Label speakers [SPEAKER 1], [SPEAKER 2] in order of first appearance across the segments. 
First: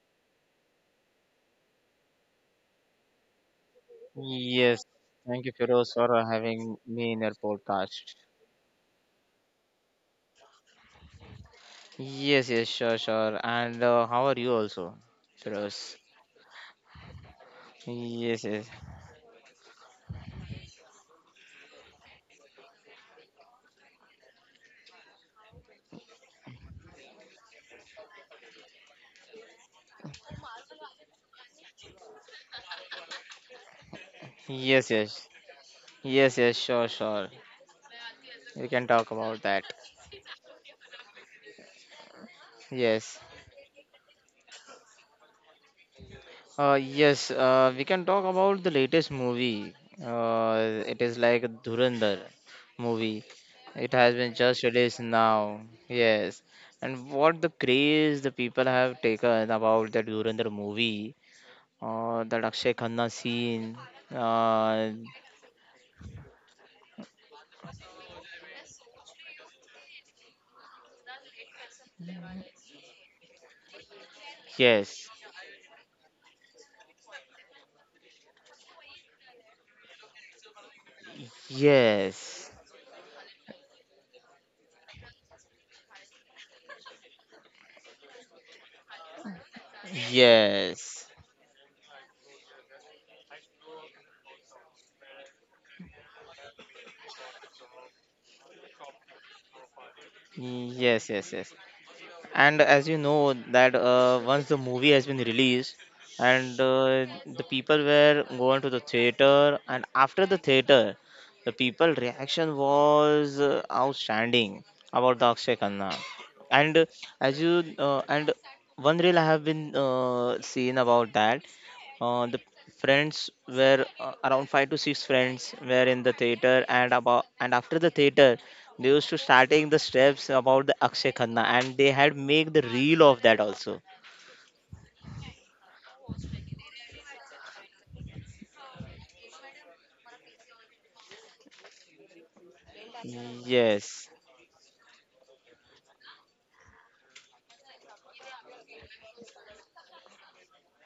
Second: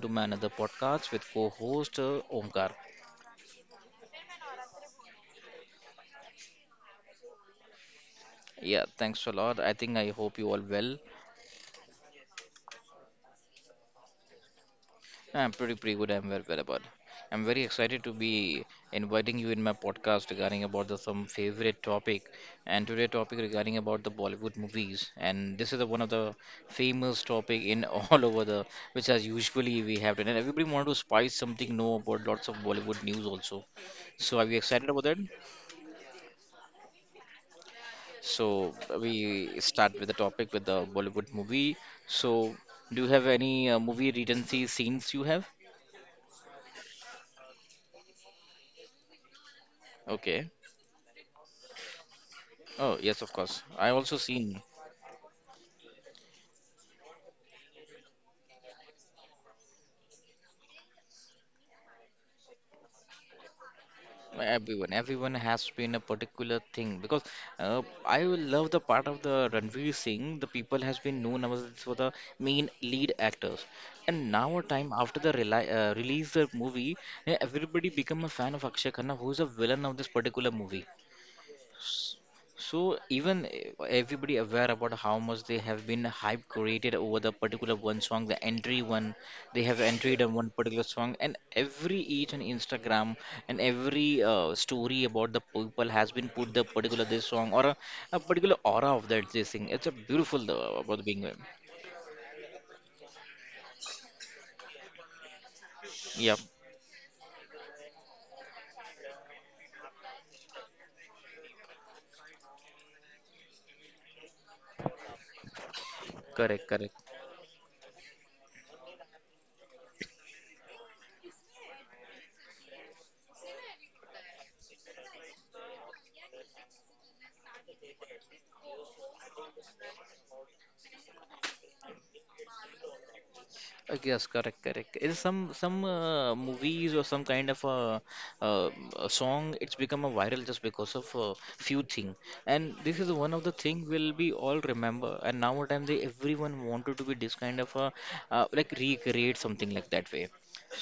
[SPEAKER 1] to my another podcast with co-host Omkar.
[SPEAKER 2] Yes, thank you, Firoz, for having me in your podcast.
[SPEAKER 1] Yeah, thanks a lot. I think I hope you all well.
[SPEAKER 2] Yes, yes, sure, sure. And how are you also,
[SPEAKER 1] I'm pretty
[SPEAKER 2] Firoz?
[SPEAKER 1] good. I'm well about. I'm very excited to
[SPEAKER 2] Yes,
[SPEAKER 1] be
[SPEAKER 2] yes,
[SPEAKER 1] inviting you in my podcast regarding about the some favorite topic, and today topic regarding about the Bollywood movies, and this is the one of the famous topic in all over the which as usually we have done, and everybody want to spice something know about lots of Bollywood news also. So are you
[SPEAKER 2] yes,
[SPEAKER 1] excited about that?
[SPEAKER 2] yes, yes, yes, sure, sure. We
[SPEAKER 1] So
[SPEAKER 2] can talk about
[SPEAKER 1] we
[SPEAKER 2] that.
[SPEAKER 1] start with the topic with the Bollywood movie. So do you
[SPEAKER 2] Yes,
[SPEAKER 1] have any movie regency scenes you have?
[SPEAKER 2] yes, we can talk about the latest movie.
[SPEAKER 1] Okay.
[SPEAKER 2] It is like Dhurandhar
[SPEAKER 1] Oh, yes,
[SPEAKER 2] movie.
[SPEAKER 1] of course. I
[SPEAKER 2] It
[SPEAKER 1] also
[SPEAKER 2] has been
[SPEAKER 1] seen
[SPEAKER 2] just released now. Yes, and what the craze the people have taken about the Dhurandhar movie. That Akshay Khanna scene.
[SPEAKER 1] everyone.
[SPEAKER 2] Uh,
[SPEAKER 1] Everyone has been a particular thing because I will love the part of the Ranveer Singh. The people has been known as for the main lead actors, and now a time
[SPEAKER 2] yes,
[SPEAKER 1] after the reli release the movie, everybody become a fan of Akshay Khanna, who is a villain of this particular movie.
[SPEAKER 2] yes,
[SPEAKER 1] So even everybody aware about how much they have been hype created over the particular one song, the entry one they have entered on one particular
[SPEAKER 2] yes,
[SPEAKER 1] song, and every each on Instagram and every story about the people has been put the particular this song or a particular aura of that this thing. It's a beautiful about
[SPEAKER 2] yes,
[SPEAKER 1] being.
[SPEAKER 2] yes,
[SPEAKER 1] Uh,
[SPEAKER 2] yes. And as you know that once the movie has been released
[SPEAKER 1] yep,
[SPEAKER 2] and the people were going to the theater and after the theater the people reaction was outstanding about the akshay khanna
[SPEAKER 1] correct,
[SPEAKER 2] and
[SPEAKER 1] correct.
[SPEAKER 2] as you and one reel I have been seen about that the friends were around five to six friends were in the theater and about and after the theater they used to starting the steps about the Akshay Khanna, and they had make the reel of that also.
[SPEAKER 1] Yes, correct, correct. Is some movies or some kind of uh, a song? It's become a viral just because of a few thing, and this is one of the thing
[SPEAKER 2] Yes,
[SPEAKER 1] will be all remember. And nowadays, they everyone wanted to be this kind of a like recreate something like that way.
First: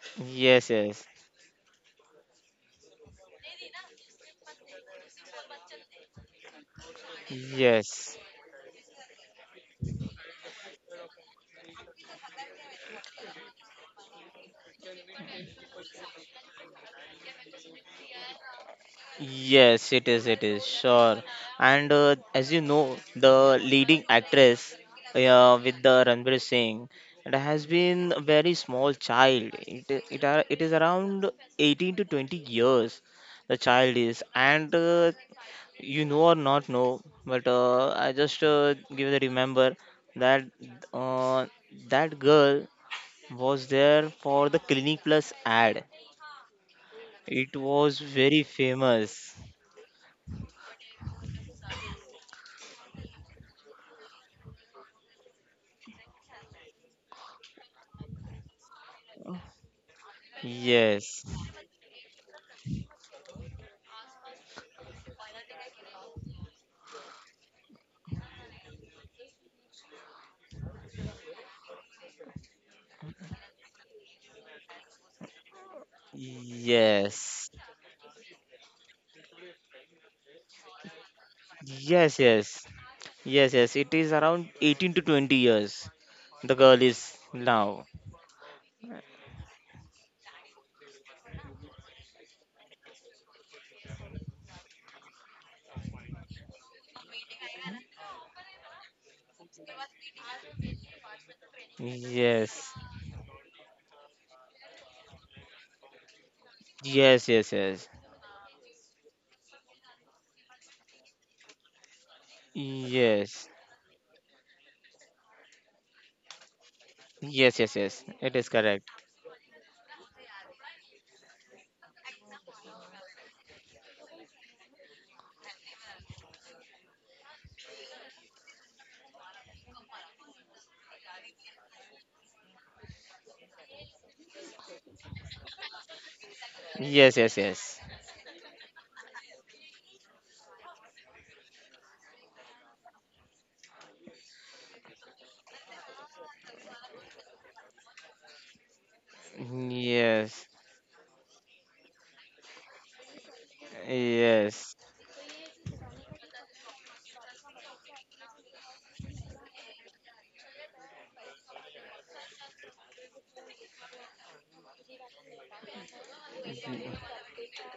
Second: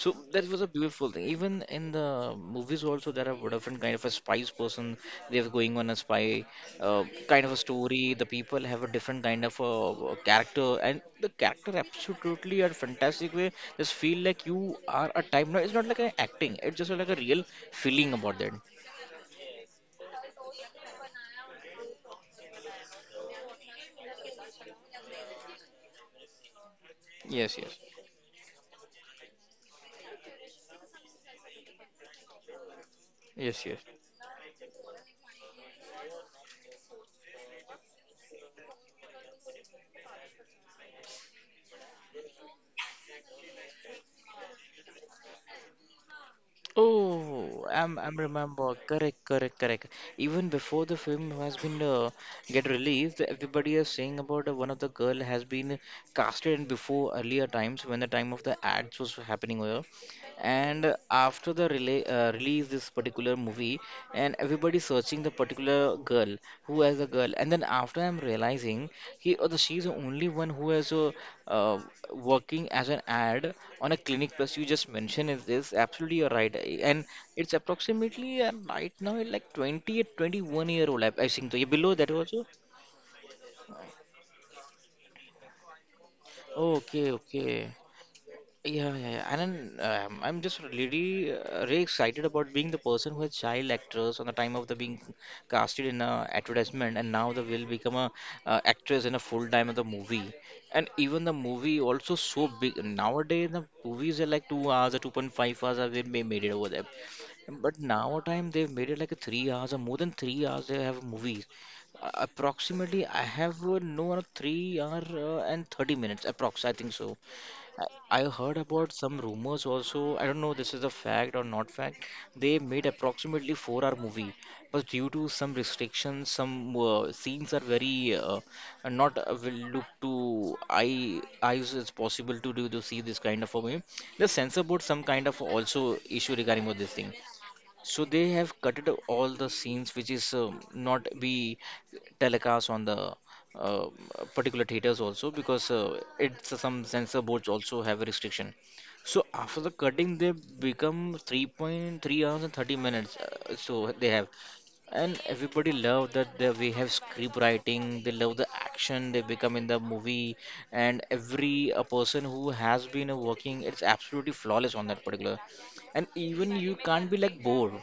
[SPEAKER 1] So that was
[SPEAKER 2] yes,
[SPEAKER 1] a
[SPEAKER 2] yes,
[SPEAKER 1] beautiful thing. Even in the movies, also there are different kind of a spies person. They're going on a spy kind of a story.
[SPEAKER 2] yes,
[SPEAKER 1] The people have a different kind of character, and the character absolutely are fantastic way. Just feel like you are a time. No, it's not like an acting. It's just like a real feeling about that.
[SPEAKER 2] yes. It is sure. And as you know, the leading actress with the Ranbir Singh, it
[SPEAKER 1] Yes, yes,
[SPEAKER 2] has been a very small child. It is around 18 to 20 years.
[SPEAKER 1] yes,
[SPEAKER 2] The
[SPEAKER 1] yes.
[SPEAKER 2] child is, and you know or not know but I just give the remember that uh, that girl was there for the clinic plus ad. It
[SPEAKER 1] Oh,
[SPEAKER 2] was
[SPEAKER 1] I'm
[SPEAKER 2] very
[SPEAKER 1] remember. Correct,
[SPEAKER 2] famous.
[SPEAKER 1] correct, correct. Even before the film has been get released, everybody is saying about one of the girl has been casted before earlier times when the time of the ads was happening over and
[SPEAKER 2] Yes,
[SPEAKER 1] after the release this particular movie and everybody searching the particular girl who has a girl and then after I'm realizing he or the she's the only one who has a uh, working as an ad on a clinic plus you just mentioned is this absolutely you're right and it's
[SPEAKER 2] yes,
[SPEAKER 1] approximately right now like 20 or 21-year-old I think so. You're below that also.
[SPEAKER 2] yes, yes, yes, yes, it is around 18 to 20 years.
[SPEAKER 1] Oh,
[SPEAKER 2] The
[SPEAKER 1] okay
[SPEAKER 2] girl is
[SPEAKER 1] okay
[SPEAKER 2] now.
[SPEAKER 1] Yeah, yeah, yeah. And then, I'm just really really excited about being the person who is child actress on the time of the being casted in a advertisement, and now they will become a actress in a full time of the movie. And even the movie also so big
[SPEAKER 2] Yes,
[SPEAKER 1] nowadays. The movies are like 2 hours or 2.5 hours have been made it over there,
[SPEAKER 2] yes,
[SPEAKER 1] but
[SPEAKER 2] yes,
[SPEAKER 1] now
[SPEAKER 2] yes,
[SPEAKER 1] time they've made it like a 3 hours or more than 3 hours. They have movies. Approximately, I have
[SPEAKER 2] yes,
[SPEAKER 1] no 3 hour and 30 minutes approx. I think so.
[SPEAKER 2] yes, yes,
[SPEAKER 1] I I
[SPEAKER 2] yes,
[SPEAKER 1] heard
[SPEAKER 2] it is
[SPEAKER 1] about some
[SPEAKER 2] correct.
[SPEAKER 1] rumors also. I don't know this is a fact or not fact. They made approximately four-hour movie, but due to some restrictions, some scenes are very are not will look to eye eyes as possible to do to see this kind of a movie. The censor board some kind of also issue regarding with this thing.
[SPEAKER 2] Yes, yes, yes,
[SPEAKER 1] So they have cutted all the scenes which is not be telecast on the uh, particular theaters also because it's some censor boards also have a restriction. So after the cutting, they
[SPEAKER 2] yes.
[SPEAKER 1] become 3.3 hours and 30 minutes. So they have.
[SPEAKER 2] Yes.
[SPEAKER 1] And everybody love that they, we have script writing, they love the action they become in the movie, and every a person who has been working, it's absolutely flawless on that particular. And even you can't be like bored.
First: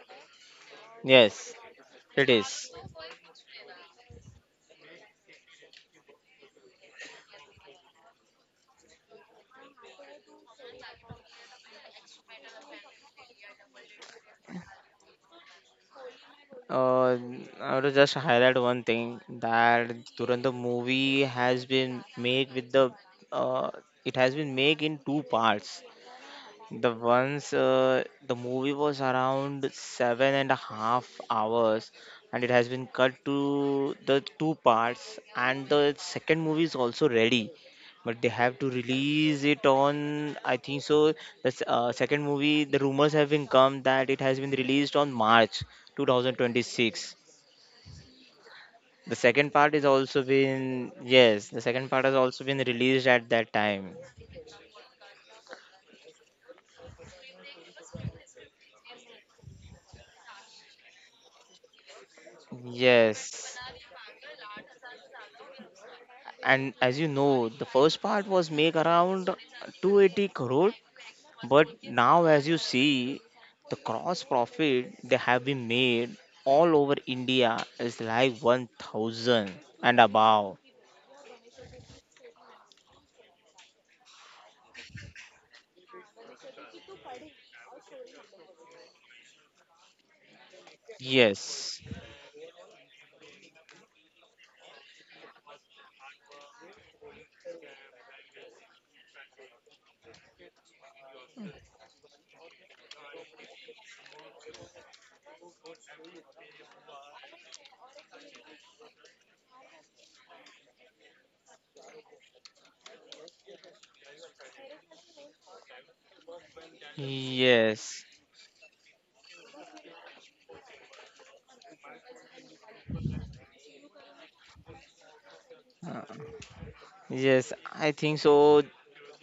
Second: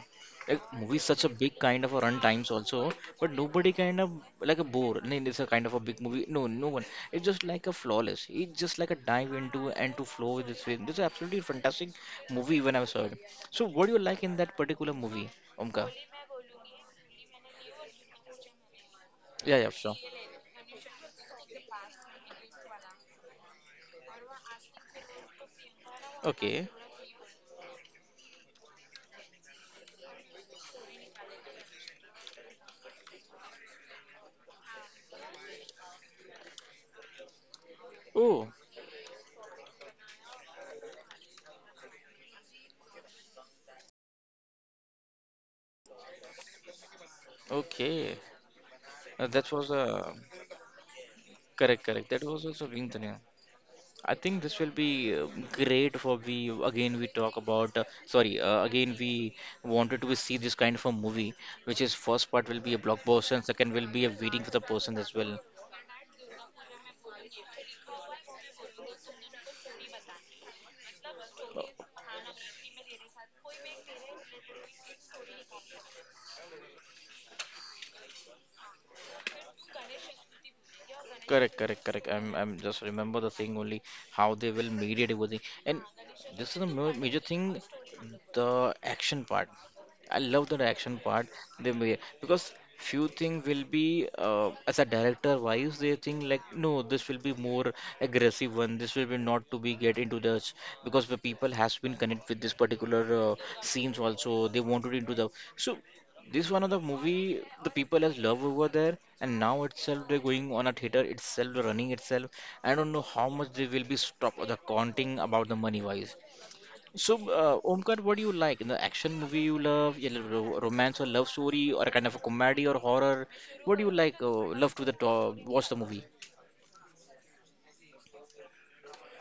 [SPEAKER 1] Like movie is such a
[SPEAKER 2] Yes,
[SPEAKER 1] big kind of a run
[SPEAKER 2] it
[SPEAKER 1] times
[SPEAKER 2] is.
[SPEAKER 1] also, but nobody kind of like a bore. I mean, it's a kind of a big movie. No, no one. It's just like a flawless. It's just like a dive into and to flow with this film. This is absolutely fantastic movie when I saw it. So what do you like in that particular movie, Omka?
[SPEAKER 2] Uh, I would just highlight one thing
[SPEAKER 1] Yeah, yeah,
[SPEAKER 2] that
[SPEAKER 1] sure.
[SPEAKER 2] Durandar movie has been made with the uh, it has been made in two parts.
[SPEAKER 1] Okay.
[SPEAKER 2] The ones the movie was around 7.5 hours, and it has been cut to the two parts, and the second movie is also ready, but they
[SPEAKER 1] Oh,
[SPEAKER 2] have to release it on I think so. The second movie, the rumors have been come that it has been released on March 2026.
[SPEAKER 1] okay.
[SPEAKER 2] The
[SPEAKER 1] That
[SPEAKER 2] second
[SPEAKER 1] was
[SPEAKER 2] part is also been yes, the
[SPEAKER 1] correct,
[SPEAKER 2] second
[SPEAKER 1] correct.
[SPEAKER 2] part
[SPEAKER 1] That
[SPEAKER 2] has
[SPEAKER 1] was
[SPEAKER 2] also
[SPEAKER 1] also
[SPEAKER 2] been
[SPEAKER 1] linked. Yeah.
[SPEAKER 2] released at that time.
[SPEAKER 1] I think this will be great for we again we talk about sorry again we wanted to see this kind of a movie which is first part will be a blockbuster and
[SPEAKER 2] Yes.
[SPEAKER 1] second will be a waiting for the person as well.
[SPEAKER 2] And as you know the first part was make around 280 crore,
[SPEAKER 1] Uh,
[SPEAKER 2] but now as you see the cross profit they have been made all over india is like 1000 and above.
[SPEAKER 1] Correct, correct, correct. I'm just remember the thing only how they will mediate everything, and this is a major thing, the action part. I love that action part. They
[SPEAKER 2] yes
[SPEAKER 1] may, because few things will be as a director wise they think like no this will be more aggressive one this will be not to be get into the because the people has been connect with this particular scenes also they wanted into the so this one of the movie the people has love over there, and now itself they're going on a theater itself, running itself. I don't know how much they will be stop the counting about the money wise. So, Omkar,
[SPEAKER 2] yes
[SPEAKER 1] what do you like? In the action movie you love, yeah, romance or love story, or kind of a comedy or horror? What do you like? Love to the top, watch the movie.
[SPEAKER 2] Uh, Yes, I think so.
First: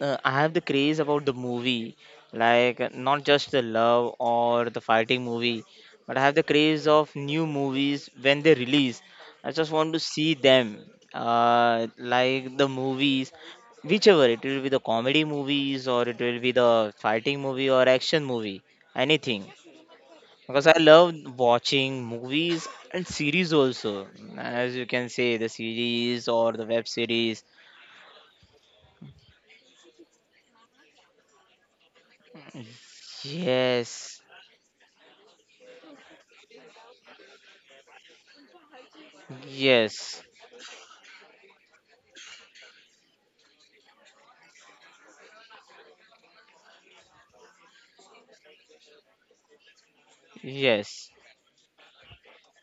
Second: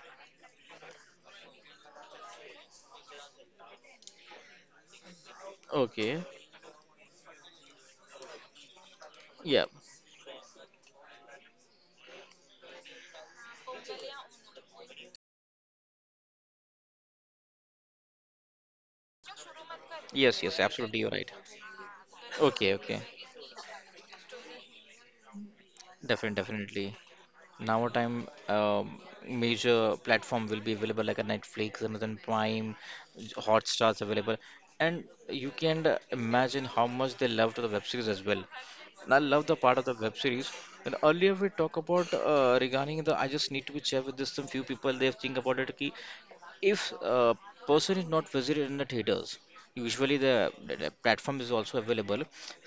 [SPEAKER 2] I have the craze about the movie, like not just the love or the fighting movie, but I
[SPEAKER 1] Okay.
[SPEAKER 2] have the craze of new movies when they release. I
[SPEAKER 1] Yeah.
[SPEAKER 2] just want to see them, like the movies, whichever it will be the comedy movies or it will be the fighting movie or action movie, anything.
[SPEAKER 1] Yes, yes,
[SPEAKER 2] Because I
[SPEAKER 1] absolutely, you're
[SPEAKER 2] love
[SPEAKER 1] right.
[SPEAKER 2] watching movies
[SPEAKER 1] Okay, okay,
[SPEAKER 2] and series also, as you can say, the series
[SPEAKER 1] definitely,
[SPEAKER 2] or the
[SPEAKER 1] definitely.
[SPEAKER 2] web series.
[SPEAKER 1] Now a time major platform will be available like a Netflix, Amazon Prime, Hotstar's
[SPEAKER 2] Yes,
[SPEAKER 1] available and you can imagine how much they love to the web series as well, and I love the part of the web
[SPEAKER 2] yes,
[SPEAKER 1] series and earlier we talk about regarding the I just need to be check with this some few people they think about it ki if a person is not visited in the theaters usually the
[SPEAKER 2] yes,
[SPEAKER 1] platform is also available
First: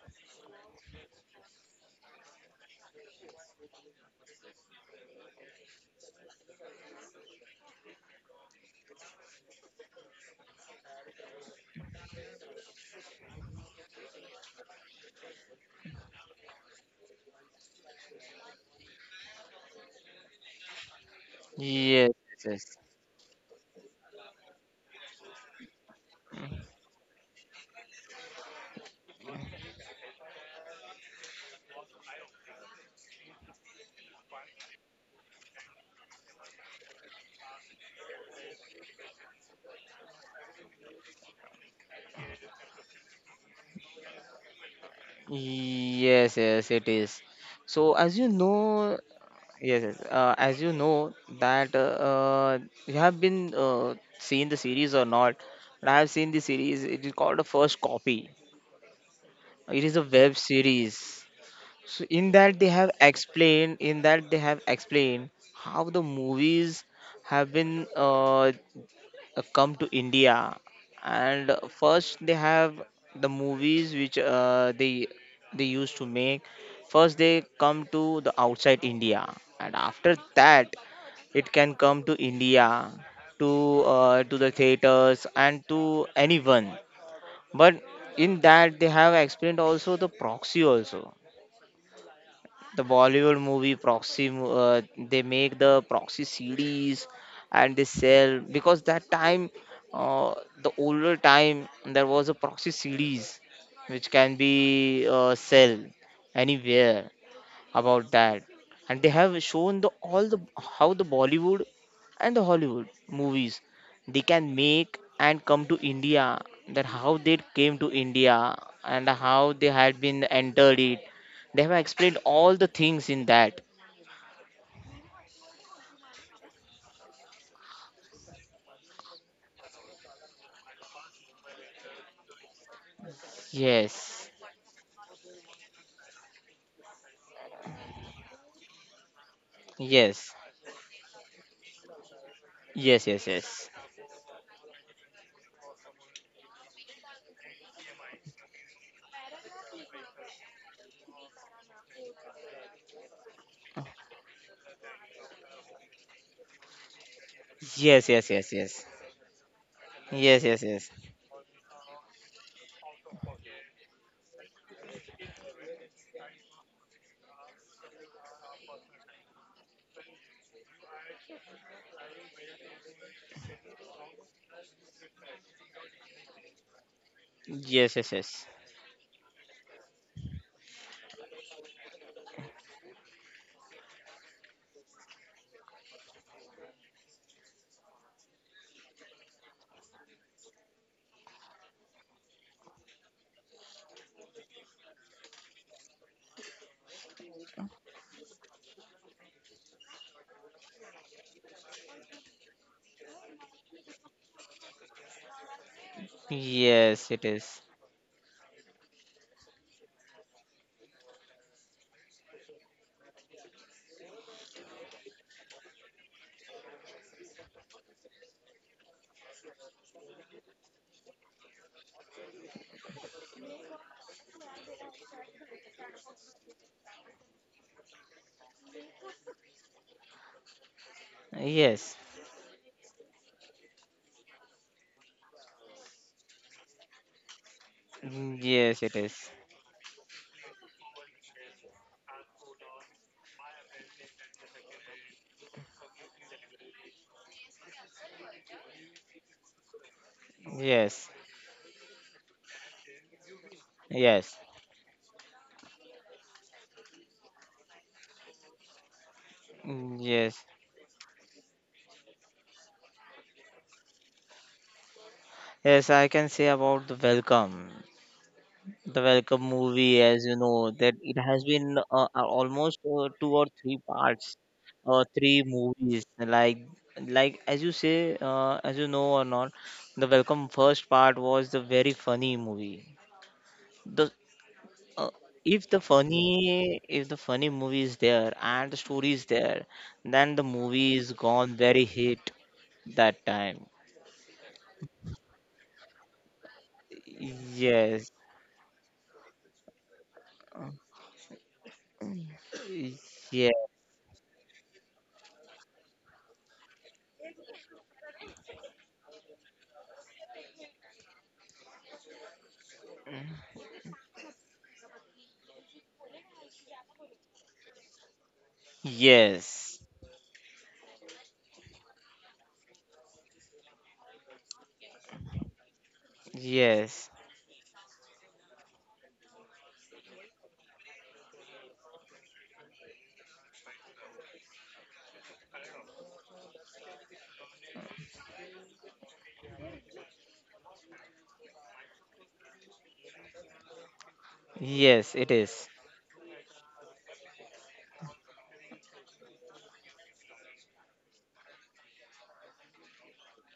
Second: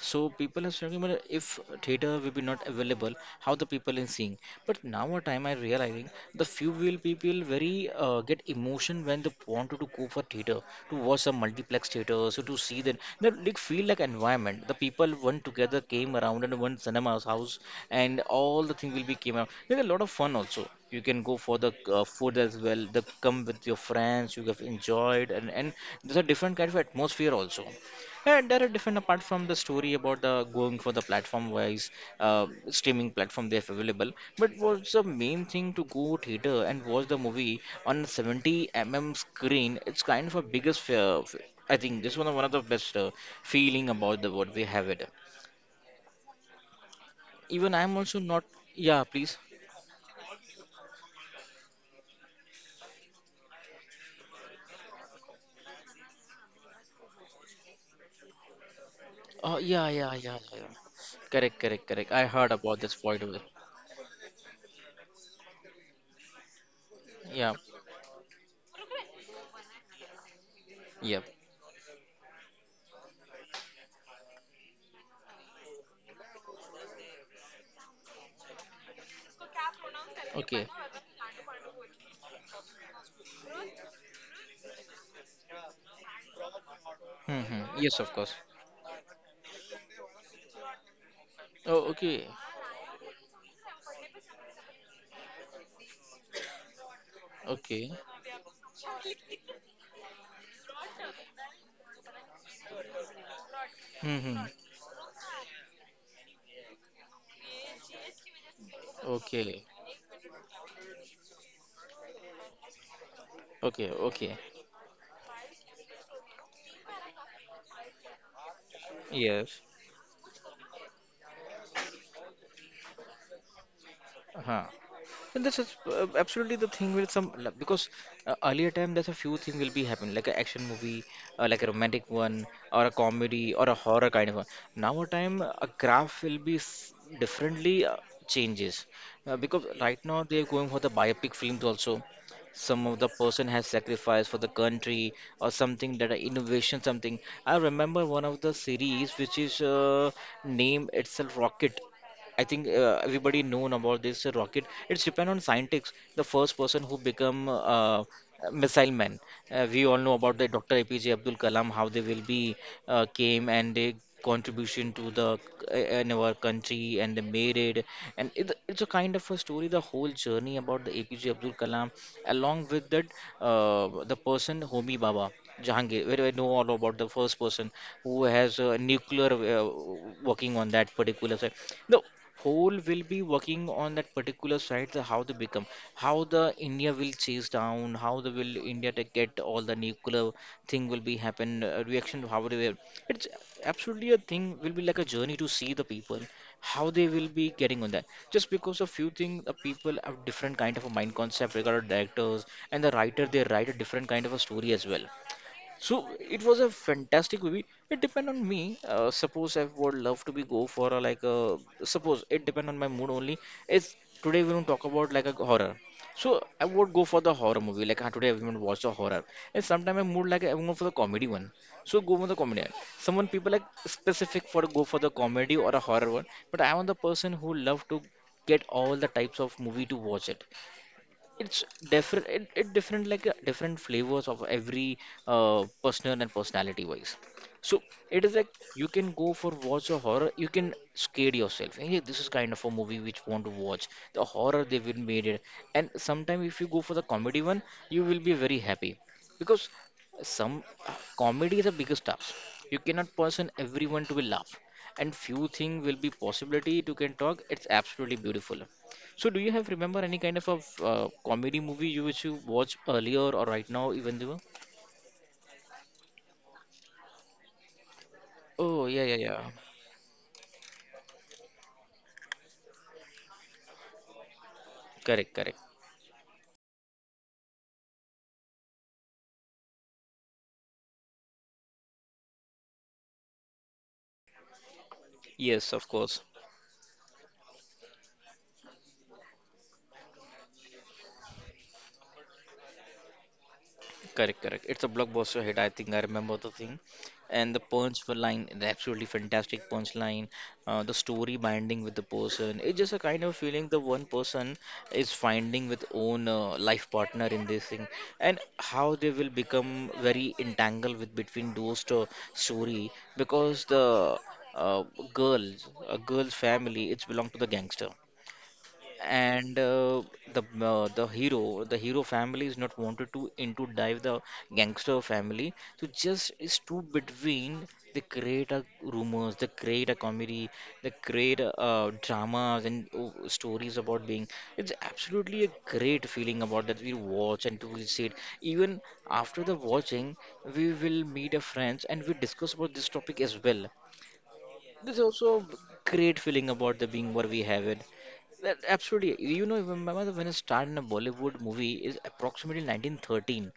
[SPEAKER 1] so people are talking about if theater will be not available, how the people in seeing. But now a time I realizing the few will people very get emotion when they wanted to go for theater to watch some multiplex theater, so to see that like feel like environment. The people one together came around and one cinema's house and all the thing will be came out. There's a lot of fun also. You can go for the food as
[SPEAKER 2] yes,
[SPEAKER 1] well. The come with your friends, you have enjoyed and there's a different kind of atmosphere also. Yeah, there are different apart from the story about the going for the platform wise streaming platform they have available. But what's the main thing to go theater and watch the movie on a 70 mm screen? It's kind of a biggest fear. I think this one of the best feeling about the what we have it.
[SPEAKER 2] yes, yes, yes, it is.
[SPEAKER 1] Even
[SPEAKER 2] So,
[SPEAKER 1] I'm
[SPEAKER 2] as
[SPEAKER 1] also
[SPEAKER 2] you
[SPEAKER 1] not.
[SPEAKER 2] know,
[SPEAKER 1] Yeah, please.
[SPEAKER 2] yes, yes, as you know that you have been seen the series or not, but I have seen the series. It is called the first copy.
[SPEAKER 1] Oh
[SPEAKER 2] It
[SPEAKER 1] yeah,
[SPEAKER 2] is a
[SPEAKER 1] yeah,
[SPEAKER 2] web
[SPEAKER 1] yeah, yeah, yeah.
[SPEAKER 2] series.
[SPEAKER 1] Correct, correct,
[SPEAKER 2] So,
[SPEAKER 1] correct. I
[SPEAKER 2] in
[SPEAKER 1] heard
[SPEAKER 2] that they
[SPEAKER 1] about
[SPEAKER 2] have
[SPEAKER 1] this point of the.
[SPEAKER 2] explained, in that they have explained how the movies have
[SPEAKER 1] Yeah,
[SPEAKER 2] been come to India,
[SPEAKER 1] yeah.
[SPEAKER 2] and first they have the movies which they used to make. First they come to the outside India, and after
[SPEAKER 1] Okay.
[SPEAKER 2] that it can come to India, to the theaters and to anyone.
[SPEAKER 1] Hmm,
[SPEAKER 2] But
[SPEAKER 1] hmm. Yes, of course.
[SPEAKER 2] in that they have explained also the proxy also
[SPEAKER 1] Oh, okay.
[SPEAKER 2] the Bollywood movie proxy they make the proxy CDs
[SPEAKER 1] Okay.
[SPEAKER 2] and they sell because that time uh, the older time there was a proxy CDs which
[SPEAKER 1] Hmm.
[SPEAKER 2] can be sell anywhere about that and they have
[SPEAKER 1] Okay.
[SPEAKER 2] shown the all the how the bollywood and the hollywood movies
[SPEAKER 1] Okay.
[SPEAKER 2] they
[SPEAKER 1] Okay.
[SPEAKER 2] can make and come to india, that how they came to india and
[SPEAKER 1] Yes.
[SPEAKER 2] how they had been entered it. They have explained all the things in that.
[SPEAKER 1] Huh. And this is absolutely the thing with some like, because earlier time there's a few things will be happening like an action movie, like a romantic one, or a comedy, or a horror kind of
[SPEAKER 2] Yes.
[SPEAKER 1] one. Now a time a graph will be differently changes because right now
[SPEAKER 2] Yes.
[SPEAKER 1] they're going for the biopic films also. Some of the
[SPEAKER 2] Yes, yes,
[SPEAKER 1] person has
[SPEAKER 2] yes.
[SPEAKER 1] sacrificed for the country or something that are innovation something. I remember one of the series which is name itself Rocket I think everybody known about this rocket. It's depend on scientists. The first person who become
[SPEAKER 2] Yes, yes, yes,
[SPEAKER 1] missile
[SPEAKER 2] yes,
[SPEAKER 1] man. We all know about the
[SPEAKER 2] yes, yes,
[SPEAKER 1] Dr.
[SPEAKER 2] yes.
[SPEAKER 1] APJ Abdul Kalam, how they will be came and they contribution to the in our country and they made it. And it's a kind of a story, the whole journey about the APJ Abdul Kalam, along with that the person Homi Baba. Jahangir, where I know all about the first person
[SPEAKER 2] Yes, yes,
[SPEAKER 1] who
[SPEAKER 2] yes.
[SPEAKER 1] has nuclear working on that particular side. No, whole will be working on that particular side the how they become how the india will chase down how the will india to get all the nuclear thing will be happen reaction to how they will it's absolutely a thing will be like a journey to see the people how they will be getting on that just because a few things the people have different kind of a mind concept regarding directors and the writer they write a different kind of a story as well so it was a
[SPEAKER 2] Yes, it
[SPEAKER 1] fantastic movie.
[SPEAKER 2] is.
[SPEAKER 1] It depend on me. Suppose I would love to be go for a, like a suppose it depend on my mood only. It's today we don't talk about like a horror. So I would go for the horror movie. Like "Ah, today everyone watch the horror. And sometimes I mood like I'm going for the comedy one. So go for the comedy one. Someone people like specific for go for the comedy or a horror one. But I am the person who love to get all the types of movie to watch it it's
[SPEAKER 2] Yes.
[SPEAKER 1] different it different like different flavors of every personal and personality wise so it is like
[SPEAKER 2] Yes,
[SPEAKER 1] you
[SPEAKER 2] it
[SPEAKER 1] can
[SPEAKER 2] is.
[SPEAKER 1] go for watch a horror, you can scare yourself, hey this is kind of a movie which want to watch the horror they will made it, and sometime if you go for the comedy one you will be very happy because some
[SPEAKER 2] Yes.
[SPEAKER 1] comedy is the biggest task, you cannot person everyone to be
[SPEAKER 2] Yes.
[SPEAKER 1] laugh, and few thing will be possibility to can talk, it's absolutely beautiful. So, do you have
[SPEAKER 2] Mm,
[SPEAKER 1] remember any kind
[SPEAKER 2] yes,
[SPEAKER 1] of a comedy movie you which you watched earlier or right now, even though?
[SPEAKER 2] yes, I can say about
[SPEAKER 1] Oh,
[SPEAKER 2] the
[SPEAKER 1] yeah, yeah,
[SPEAKER 2] Welcome
[SPEAKER 1] yeah.
[SPEAKER 2] movie, as you know, that it has been almost two or three parts,
[SPEAKER 1] Correct,
[SPEAKER 2] three
[SPEAKER 1] correct.
[SPEAKER 2] movies. Like as you say, as you know or not, the Welcome first part was the very funny movie. The uh,
[SPEAKER 1] Yes, of course.
[SPEAKER 2] if the funny movie is there and the story is there, then the movie is gone very hit that time.
[SPEAKER 1] Correct, correct. It's a blockbuster hit. I think I remember the thing, and the punch for
[SPEAKER 2] Yes,
[SPEAKER 1] line, the absolutely fantastic punch line. The story binding with the person. It's just a kind of
[SPEAKER 2] yes.
[SPEAKER 1] feeling the one person is finding with own life partner in this thing, and how they will become very entangled with between those two-story because the uh, girls, a girl's family, it's belong to the gangster, and
[SPEAKER 2] Yes,
[SPEAKER 1] the hero family is not wanted to into dive the gangster family, so just is two
[SPEAKER 2] yes,
[SPEAKER 1] between they create a rumors, they create a comedy, they create dramas and stories about being. It's absolutely a great feeling about that we watch and we see it, even after the watching we will meet a friends and we discuss about this topic as well. There's
[SPEAKER 2] yes, it
[SPEAKER 1] also
[SPEAKER 2] is.
[SPEAKER 1] great feeling about the being what we have it. That absolutely, you know, even my mother when I started in a Bollywood movie is approximately 1913.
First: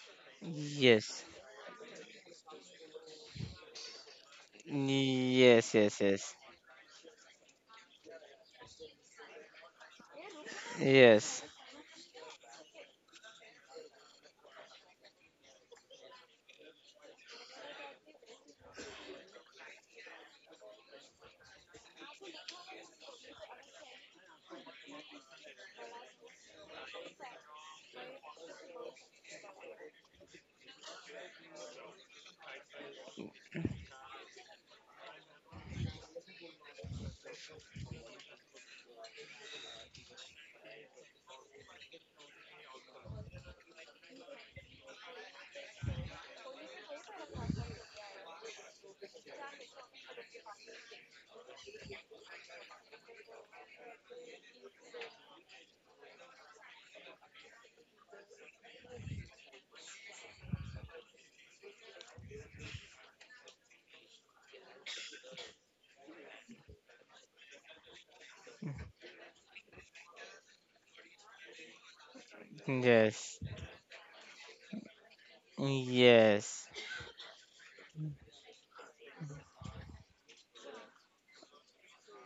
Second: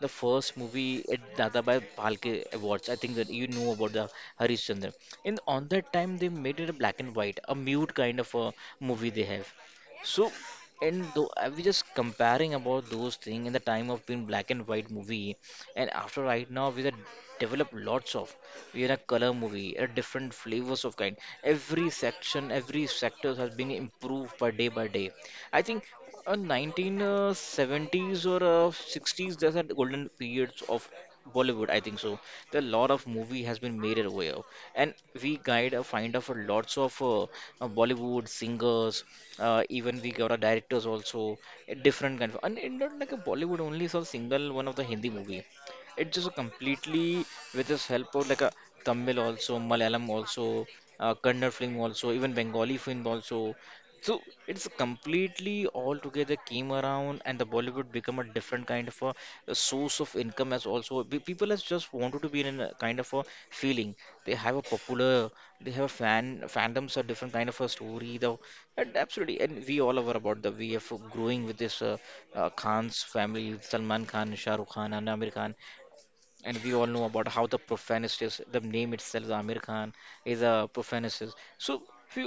[SPEAKER 1] The first movie
[SPEAKER 2] Yes,
[SPEAKER 1] at Dadabhai Phalke Awards. I think that you know about the Harishchandra. And on
[SPEAKER 2] yes,
[SPEAKER 1] that
[SPEAKER 2] yes,
[SPEAKER 1] time they
[SPEAKER 2] yes,
[SPEAKER 1] made it a black and white, a mute kind of a movie they have. So, and though
[SPEAKER 2] yes,
[SPEAKER 1] I was just comparing about those things in the time of being black and white movie, and after right now we have developed lots of we are a color movie a different flavors of kind, every section every sector has been improved by day by day. I think 1970s or 60s there's a golden periods of Bollywood, I think so. The lot of movie has been made away of, and we guide a find out for lots of Bollywood singers, even we got our directors also, a different kind of, and it's not like a Bollywood only so single one of the Hindi movie. It just completely with his help of like a Tamil also, Malayalam also, Kannada film also, even Bengali film also. So it's completely all together came around, and the Bollywood become a different kind of a source of income as also, people has just wanted to be in a kind of a feeling. They have a popular, they have a fan fandoms a different kind of a story though, and absolutely. And we all aware about the we are growing with this Khan's
[SPEAKER 2] yes,
[SPEAKER 1] family, Salman Khan, Shah Rukh Khan, and Amir Khan, and
[SPEAKER 2] yes.
[SPEAKER 1] we all know about how the profanist is the name itself Amir Khan is a profanist. So if you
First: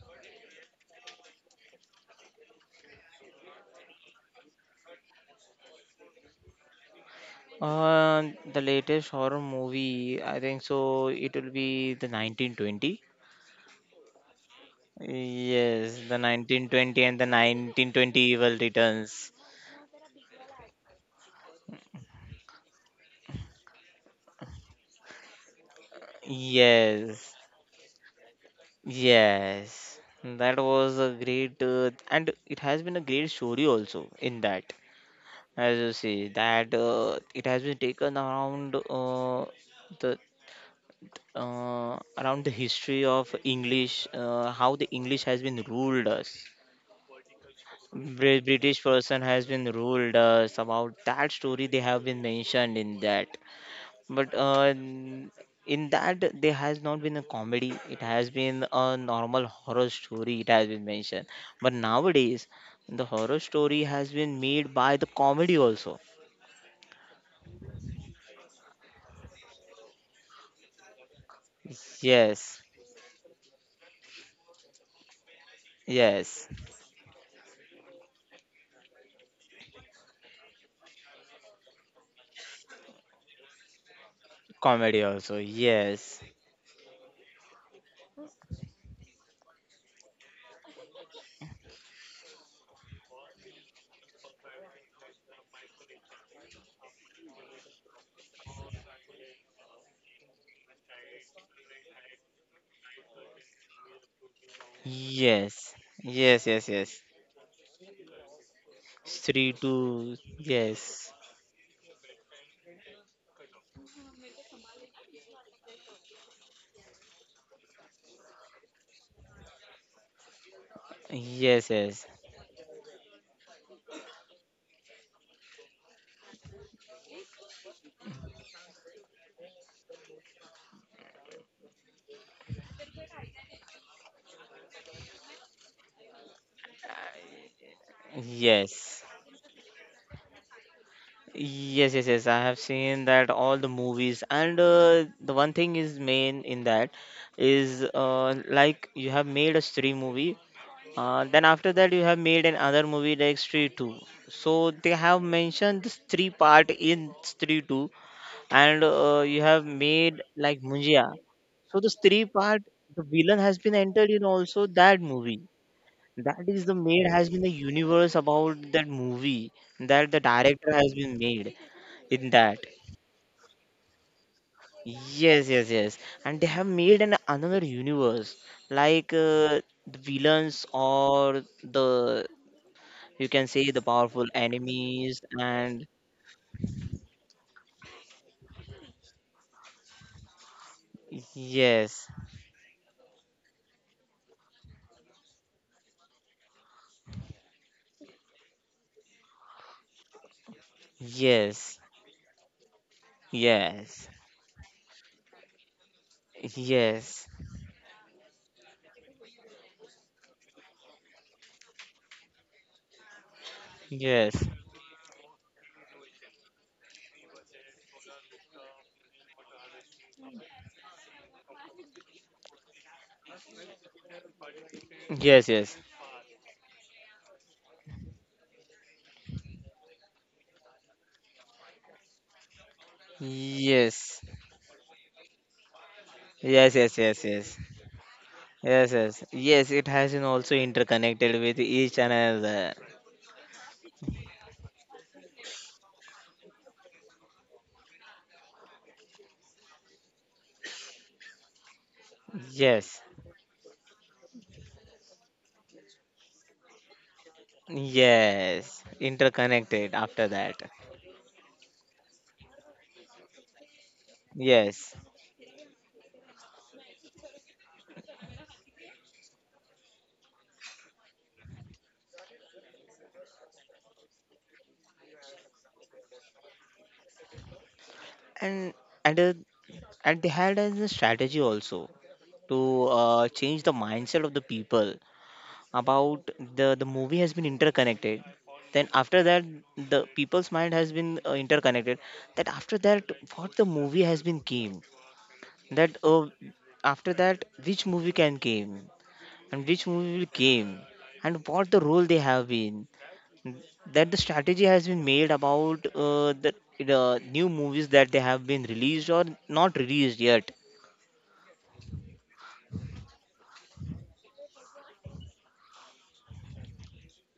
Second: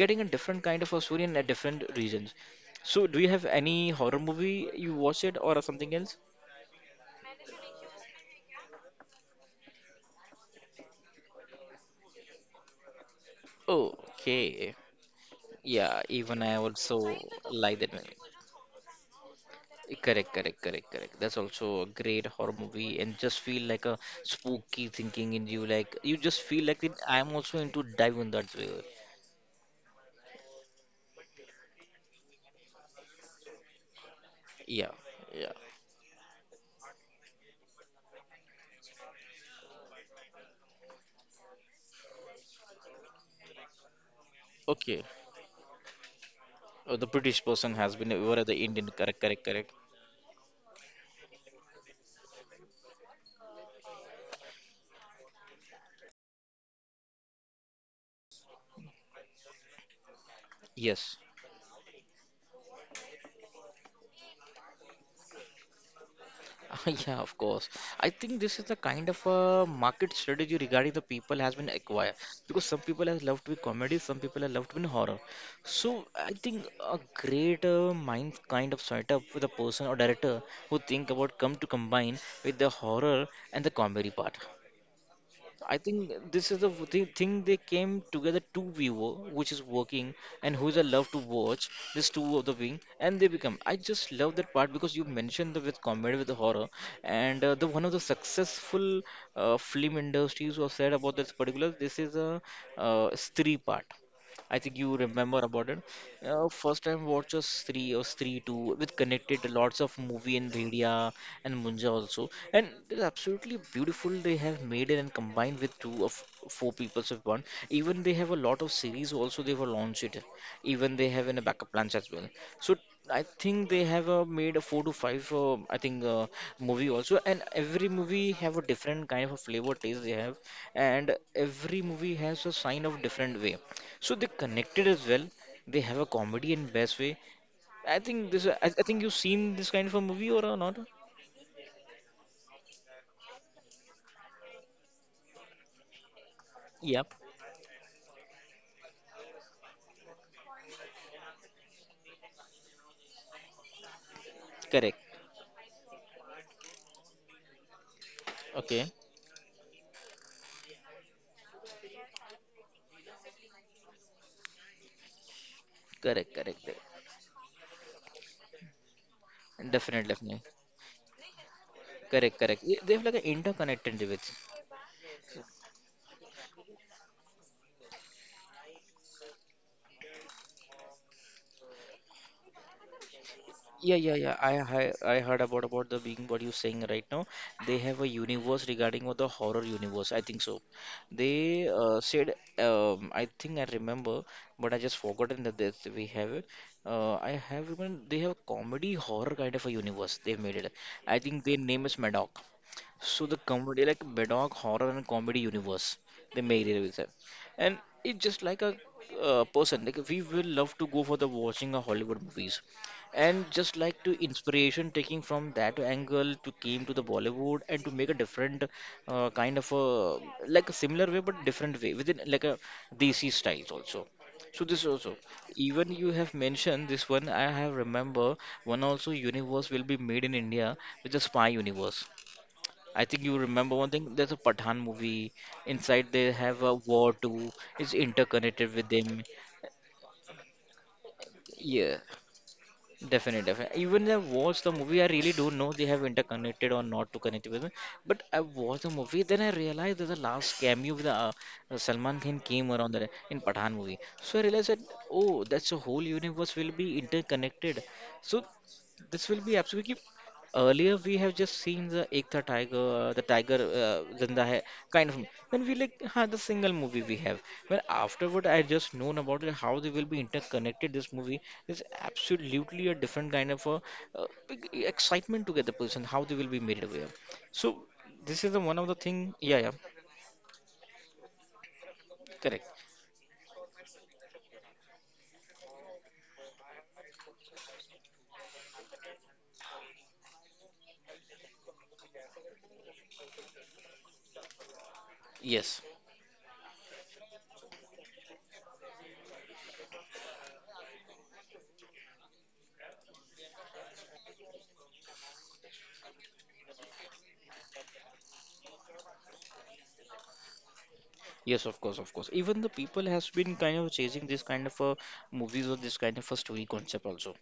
[SPEAKER 1] getting a different kind of a story in a different regions, so do you have any horror movie you watch it or something else?
[SPEAKER 2] Uh, the latest horror movie, I think so, it will be the 1920.
[SPEAKER 1] Okay.
[SPEAKER 2] Yes,
[SPEAKER 1] Yeah,
[SPEAKER 2] the
[SPEAKER 1] even I
[SPEAKER 2] 1920
[SPEAKER 1] also
[SPEAKER 2] and the
[SPEAKER 1] like that movie.
[SPEAKER 2] 1920 Evil Returns.
[SPEAKER 1] Correct, correct, correct, correct. That's also a great horror movie, and just feel like a spooky thinking in you. Like you just feel like it, I'm
[SPEAKER 2] Yes,
[SPEAKER 1] also into dive in that way.
[SPEAKER 2] yes. That was a great, and it has been a great story also in that.
[SPEAKER 1] Yeah. Yeah.
[SPEAKER 2] As you see that it has been taken around the around the history of English, how the
[SPEAKER 1] Okay.
[SPEAKER 2] English has been ruled us.
[SPEAKER 1] Oh, the British person has been over the
[SPEAKER 2] British
[SPEAKER 1] Indian.
[SPEAKER 2] person
[SPEAKER 1] Correct,
[SPEAKER 2] has
[SPEAKER 1] correct,
[SPEAKER 2] been
[SPEAKER 1] correct.
[SPEAKER 2] ruled us about that story. They have been mentioned in that, but in that there has not been a comedy. It has been a normal horror story. It has been
[SPEAKER 1] Yes.
[SPEAKER 2] mentioned, but nowadays the horror story has been made by the comedy also.
[SPEAKER 1] Yeah, of course. I think this is the kind of a market strategy regarding the people has been acquired,
[SPEAKER 2] Yes,
[SPEAKER 1] because some people have loved with comedy, some people have loved with horror. So I
[SPEAKER 2] yes,
[SPEAKER 1] think a great mind kind of setup with a person or director who think about come to combine with the horror and the comedy part.
[SPEAKER 2] comedy also.
[SPEAKER 1] I
[SPEAKER 2] Yes,
[SPEAKER 1] think this is the thing they came together two viewer which is working, and who's I love to watch this two of the wing and they become I just love that part because you mentioned the with comedy with the horror, and the one of the successful film industries was said about this particular this is a Stree part, I think you remember
[SPEAKER 2] yes,
[SPEAKER 1] about it.
[SPEAKER 2] yes, yes,
[SPEAKER 1] First
[SPEAKER 2] yes.
[SPEAKER 1] time watches three or three two with
[SPEAKER 2] Three,
[SPEAKER 1] connected lots of
[SPEAKER 2] two,
[SPEAKER 1] movie, and
[SPEAKER 2] yes,
[SPEAKER 1] Bhediya and Munja also, and it's absolutely beautiful. They have made it and combined with two of four peoples of one. Even they have a lot of series also. They were launched it. Even they have in a
[SPEAKER 2] yes,
[SPEAKER 1] backup plans
[SPEAKER 2] yes,
[SPEAKER 1] as well. So I think they have made a four to five. I think movie also, and every movie have a different kind of a flavor taste they have, and every movie has a sign of different way. So they connected as well, they have a comedy in best way. I think this. I think
[SPEAKER 2] yes,
[SPEAKER 1] you've seen this kind of a movie or not?
[SPEAKER 2] yes, yes, yes. I have seen that all the movies, and the one thing is main in that
[SPEAKER 1] Yep.
[SPEAKER 2] is like you have made a Stree movie, then after that you have made another movie like Stree two. So
[SPEAKER 1] Correct.
[SPEAKER 2] they have mentioned this three part in Stree two, and
[SPEAKER 1] Okay.
[SPEAKER 2] you have made like Munjia. So the Stree part, the villain has been entered in also that movie.
[SPEAKER 1] Correct.
[SPEAKER 2] That
[SPEAKER 1] Correct,
[SPEAKER 2] is
[SPEAKER 1] correct.
[SPEAKER 2] the made has been the universe about that movie
[SPEAKER 1] Definitely.
[SPEAKER 2] that the
[SPEAKER 1] Definitely.
[SPEAKER 2] director has been made in
[SPEAKER 1] Correct.
[SPEAKER 2] that.
[SPEAKER 1] Correct. They have like an interconnected with.
[SPEAKER 2] Yes, yes, yes. And they have made an another universe like the villains or the you can say the
[SPEAKER 1] Yeah, yeah,
[SPEAKER 2] powerful
[SPEAKER 1] yeah. I I,
[SPEAKER 2] enemies
[SPEAKER 1] I heard
[SPEAKER 2] and
[SPEAKER 1] about the being what you're saying right now. They have a universe regarding what the horror universe. I think so. They
[SPEAKER 2] yes,
[SPEAKER 1] said I think I remember, but I just forgotten that this we have it. I have, even they have comedy horror kind of a universe. They've made it. I think their
[SPEAKER 2] yes,
[SPEAKER 1] name is Madoc. So the comedy, like
[SPEAKER 2] yes,
[SPEAKER 1] Bedog horror and comedy universe, they
[SPEAKER 2] yes,
[SPEAKER 1] made it with it,
[SPEAKER 2] yes,
[SPEAKER 1] and it's just like a person. Like we will love to go for the watching a Hollywood movies, and just like to
[SPEAKER 2] yes,
[SPEAKER 1] inspiration taking from that angle to came to the Bollywood and to make a different kind of a like a similar way but different way within like a DC styles also. So this also,
[SPEAKER 2] yes,
[SPEAKER 1] even you have mentioned this one. I have remember one also universe will be made in India with the spy universe. I think you remember one thing.
[SPEAKER 2] yes.
[SPEAKER 1] There's a Pathan movie. Inside they have
[SPEAKER 2] Yes,
[SPEAKER 1] a
[SPEAKER 2] yes,
[SPEAKER 1] war
[SPEAKER 2] yes,
[SPEAKER 1] too.
[SPEAKER 2] yes,
[SPEAKER 1] It's interconnected
[SPEAKER 2] yes,
[SPEAKER 1] with
[SPEAKER 2] yes,
[SPEAKER 1] them.
[SPEAKER 2] yes. It has been also interconnected with each
[SPEAKER 1] Yeah,
[SPEAKER 2] another.
[SPEAKER 1] definitely, definitely. Even I watched the movie. I really don't know they have interconnected or not to connect with them. But I watched the movie. Then I realized that the last cameo with Salman Khan came around
[SPEAKER 2] Yes,
[SPEAKER 1] there in Pathan movie. So I realized that oh, that's a whole universe will be interconnected. So
[SPEAKER 2] yes,
[SPEAKER 1] this will be absolutely
[SPEAKER 2] interconnected after that.
[SPEAKER 1] earlier we have just seen the Ekta Tiger, the Tiger Zinda Hai
[SPEAKER 2] Yes,
[SPEAKER 1] kind of. When we like had the single movie we have. But afterward, I just known about it, how they will be interconnected. This movie is absolutely a different kind of a big excitement to get the person how they will be made aware. So this is the one
[SPEAKER 2] and
[SPEAKER 1] of the
[SPEAKER 2] and
[SPEAKER 1] thing.
[SPEAKER 2] uh,
[SPEAKER 1] Yeah, yeah,
[SPEAKER 2] and they had as a strategy also
[SPEAKER 1] correct.
[SPEAKER 2] to change the mindset of the people about the movie has been interconnected. Then after that, the people's mind has been interconnected. That after that, what the movie has been came.
[SPEAKER 1] Yes.
[SPEAKER 2] That after that, which movie can came and which movie will came and what the role they have been, that the strategy has been made about the new movies that they have been released or not released yet.
[SPEAKER 1] Yes, of course, of course. Even the people has been kind of chasing this kind of a movies or this kind of a story concept also.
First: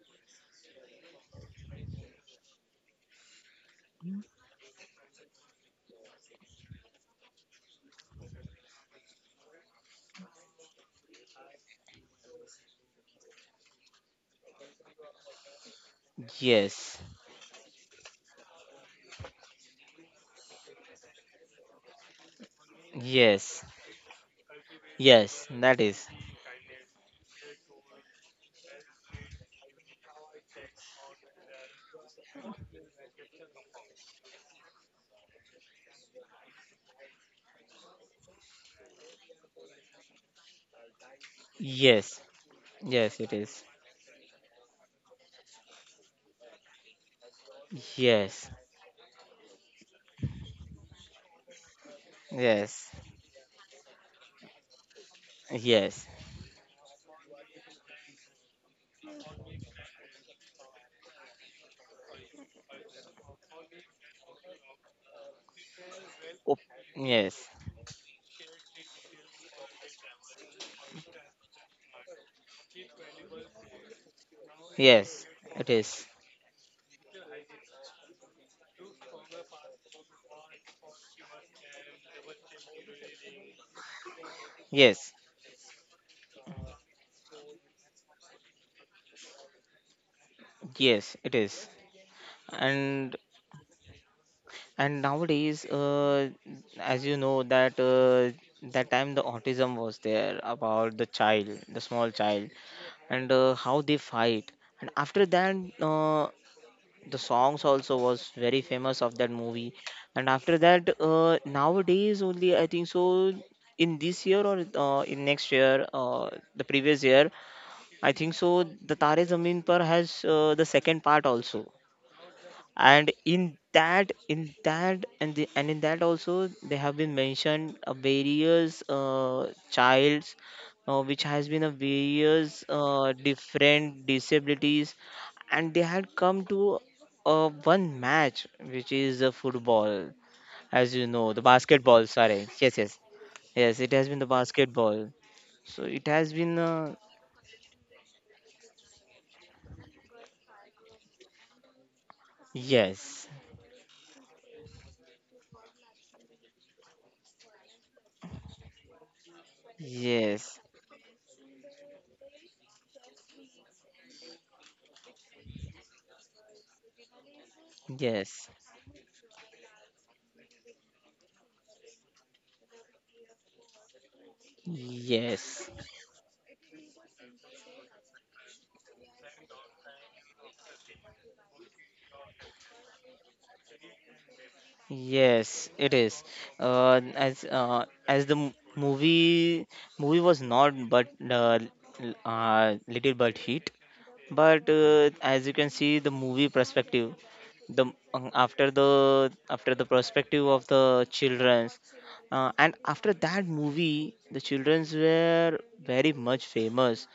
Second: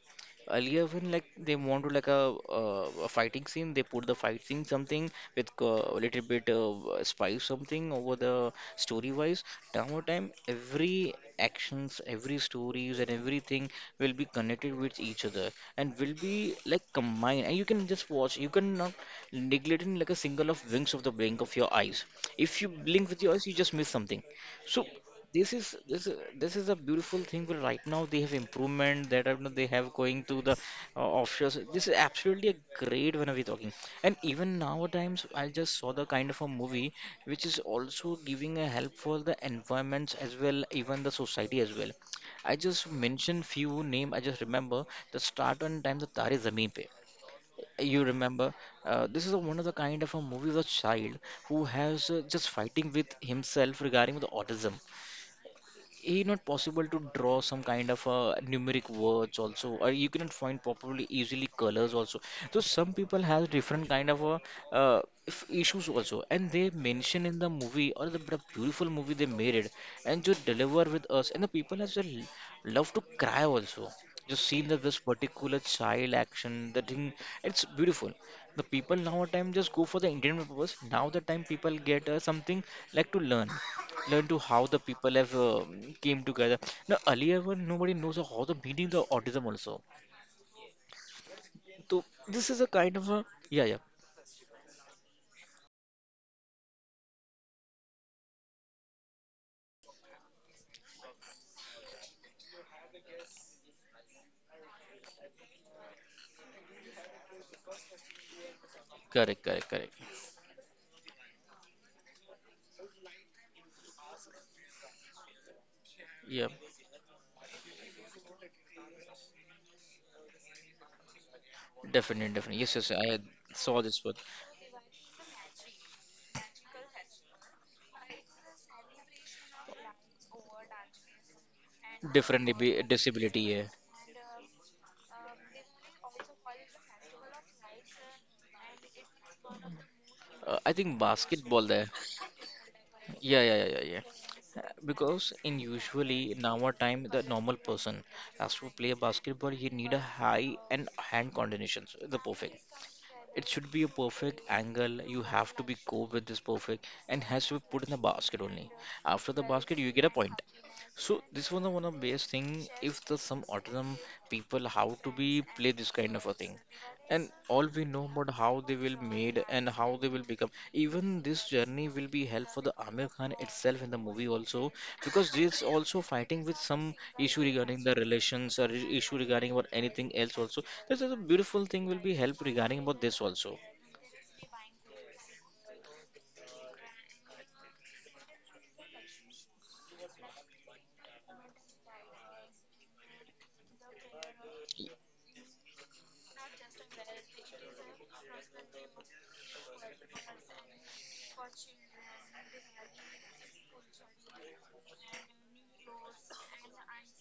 [SPEAKER 1] Earlier when like they want to like a fighting scene, they put the fight scene something with a little bit of spice something over the story wise. Now over time every actions, every stories and everything will be connected with each other and will be like
[SPEAKER 2] Yes,
[SPEAKER 1] combined, and you can just watch. You cannot neglect in like a single of winks of the blink of your eyes. If you blink with your eyes, you
[SPEAKER 2] yes,
[SPEAKER 1] just miss something. So
[SPEAKER 2] yes
[SPEAKER 1] this is
[SPEAKER 2] that is.
[SPEAKER 1] this is this is a beautiful thing, but right now they have improvement that they have going to the offshores. This is absolutely a great when we're talking. And even nowadays I just saw the kind of a movie which is also giving a help for the environments as well, even the society as well.
[SPEAKER 2] Yes,
[SPEAKER 1] I just
[SPEAKER 2] yes, it
[SPEAKER 1] mentioned
[SPEAKER 2] is.
[SPEAKER 1] few name I just remember: the start on time the Tare Zameen Pe, you
[SPEAKER 2] Yes,
[SPEAKER 1] remember? This is a, one of the kind of a movie of a child who has just
[SPEAKER 2] yes,
[SPEAKER 1] fighting with himself regarding the autism.
[SPEAKER 2] yes.
[SPEAKER 1] It not possible to draw some kind of numeric words also, or you cannot find properly easily colors also. So some people has different kind of uh, issues also, and
[SPEAKER 2] Oh,
[SPEAKER 1] they mention in
[SPEAKER 2] yes,
[SPEAKER 1] the movie or the beautiful movie they made it, and to deliver with us, and the people as well love to cry also. Just seeing that this
[SPEAKER 2] yes,
[SPEAKER 1] particular
[SPEAKER 2] it is.
[SPEAKER 1] child action, the thing, it's beautiful. The people now time just go for the entertainment purpose. Now the time people get something like to learn, to how the
[SPEAKER 2] Yes,
[SPEAKER 1] people have came together. Now earlier when nobody knows how the meaning the autism also.
[SPEAKER 2] yes, it is.
[SPEAKER 1] So this is a kind of
[SPEAKER 2] and
[SPEAKER 1] a yeah.
[SPEAKER 2] and nowadays as you know that that time the autism was there about the child the small child and how they fight and after that uh, the songs also was very famous of that
[SPEAKER 1] correct
[SPEAKER 2] movie,
[SPEAKER 1] correct correct
[SPEAKER 2] and after that nowadays only I think so, in this year or in next year
[SPEAKER 1] Yeah,
[SPEAKER 2] the previous year. I think so the tare zameen par has the second part also.
[SPEAKER 1] definitely, definitely, yes, yes,
[SPEAKER 2] And
[SPEAKER 1] I
[SPEAKER 2] in
[SPEAKER 1] saw
[SPEAKER 2] that,
[SPEAKER 1] this one.
[SPEAKER 2] in that and the and in that also they have been mentioned various childs which has been a
[SPEAKER 1] Different
[SPEAKER 2] various
[SPEAKER 1] disability, yeah.
[SPEAKER 2] different disabilities, and they had come to one match which is football.
[SPEAKER 1] I
[SPEAKER 2] As
[SPEAKER 1] think
[SPEAKER 2] you know the
[SPEAKER 1] basketball there.
[SPEAKER 2] basketball, sorry, yes, yes,
[SPEAKER 1] Yeah, yeah, yeah,
[SPEAKER 2] yes,
[SPEAKER 1] yeah,
[SPEAKER 2] it
[SPEAKER 1] yeah.
[SPEAKER 2] has been the basketball.
[SPEAKER 1] Because in
[SPEAKER 2] So it
[SPEAKER 1] usually
[SPEAKER 2] has
[SPEAKER 1] in
[SPEAKER 2] been
[SPEAKER 1] our time, the normal person has to play a basketball, he need a high and hand coordination, so the perfect.
[SPEAKER 2] yes,
[SPEAKER 1] It should be a perfect angle. You have to be go with this perfect and has to be put in the basket only. After the basket, you get a point.
[SPEAKER 2] yes,
[SPEAKER 1] So this was the one of best thing if the some autism people how to be play this kind of a thing, and all we know about how
[SPEAKER 2] yes,
[SPEAKER 1] they will made and how they will become. Even this journey will be help for the Amir Khan itself in the movie also because he's
[SPEAKER 2] yes.
[SPEAKER 1] also fighting with some issue regarding the relations or issue regarding about anything else also. This is a beautiful thing will be help regarding about this also.
[SPEAKER 2] Yes, it is. As the movie movie was not but little but hit, but as you can see the movie perspective the after the after the perspective of the children's and after that movie the children's were very much famous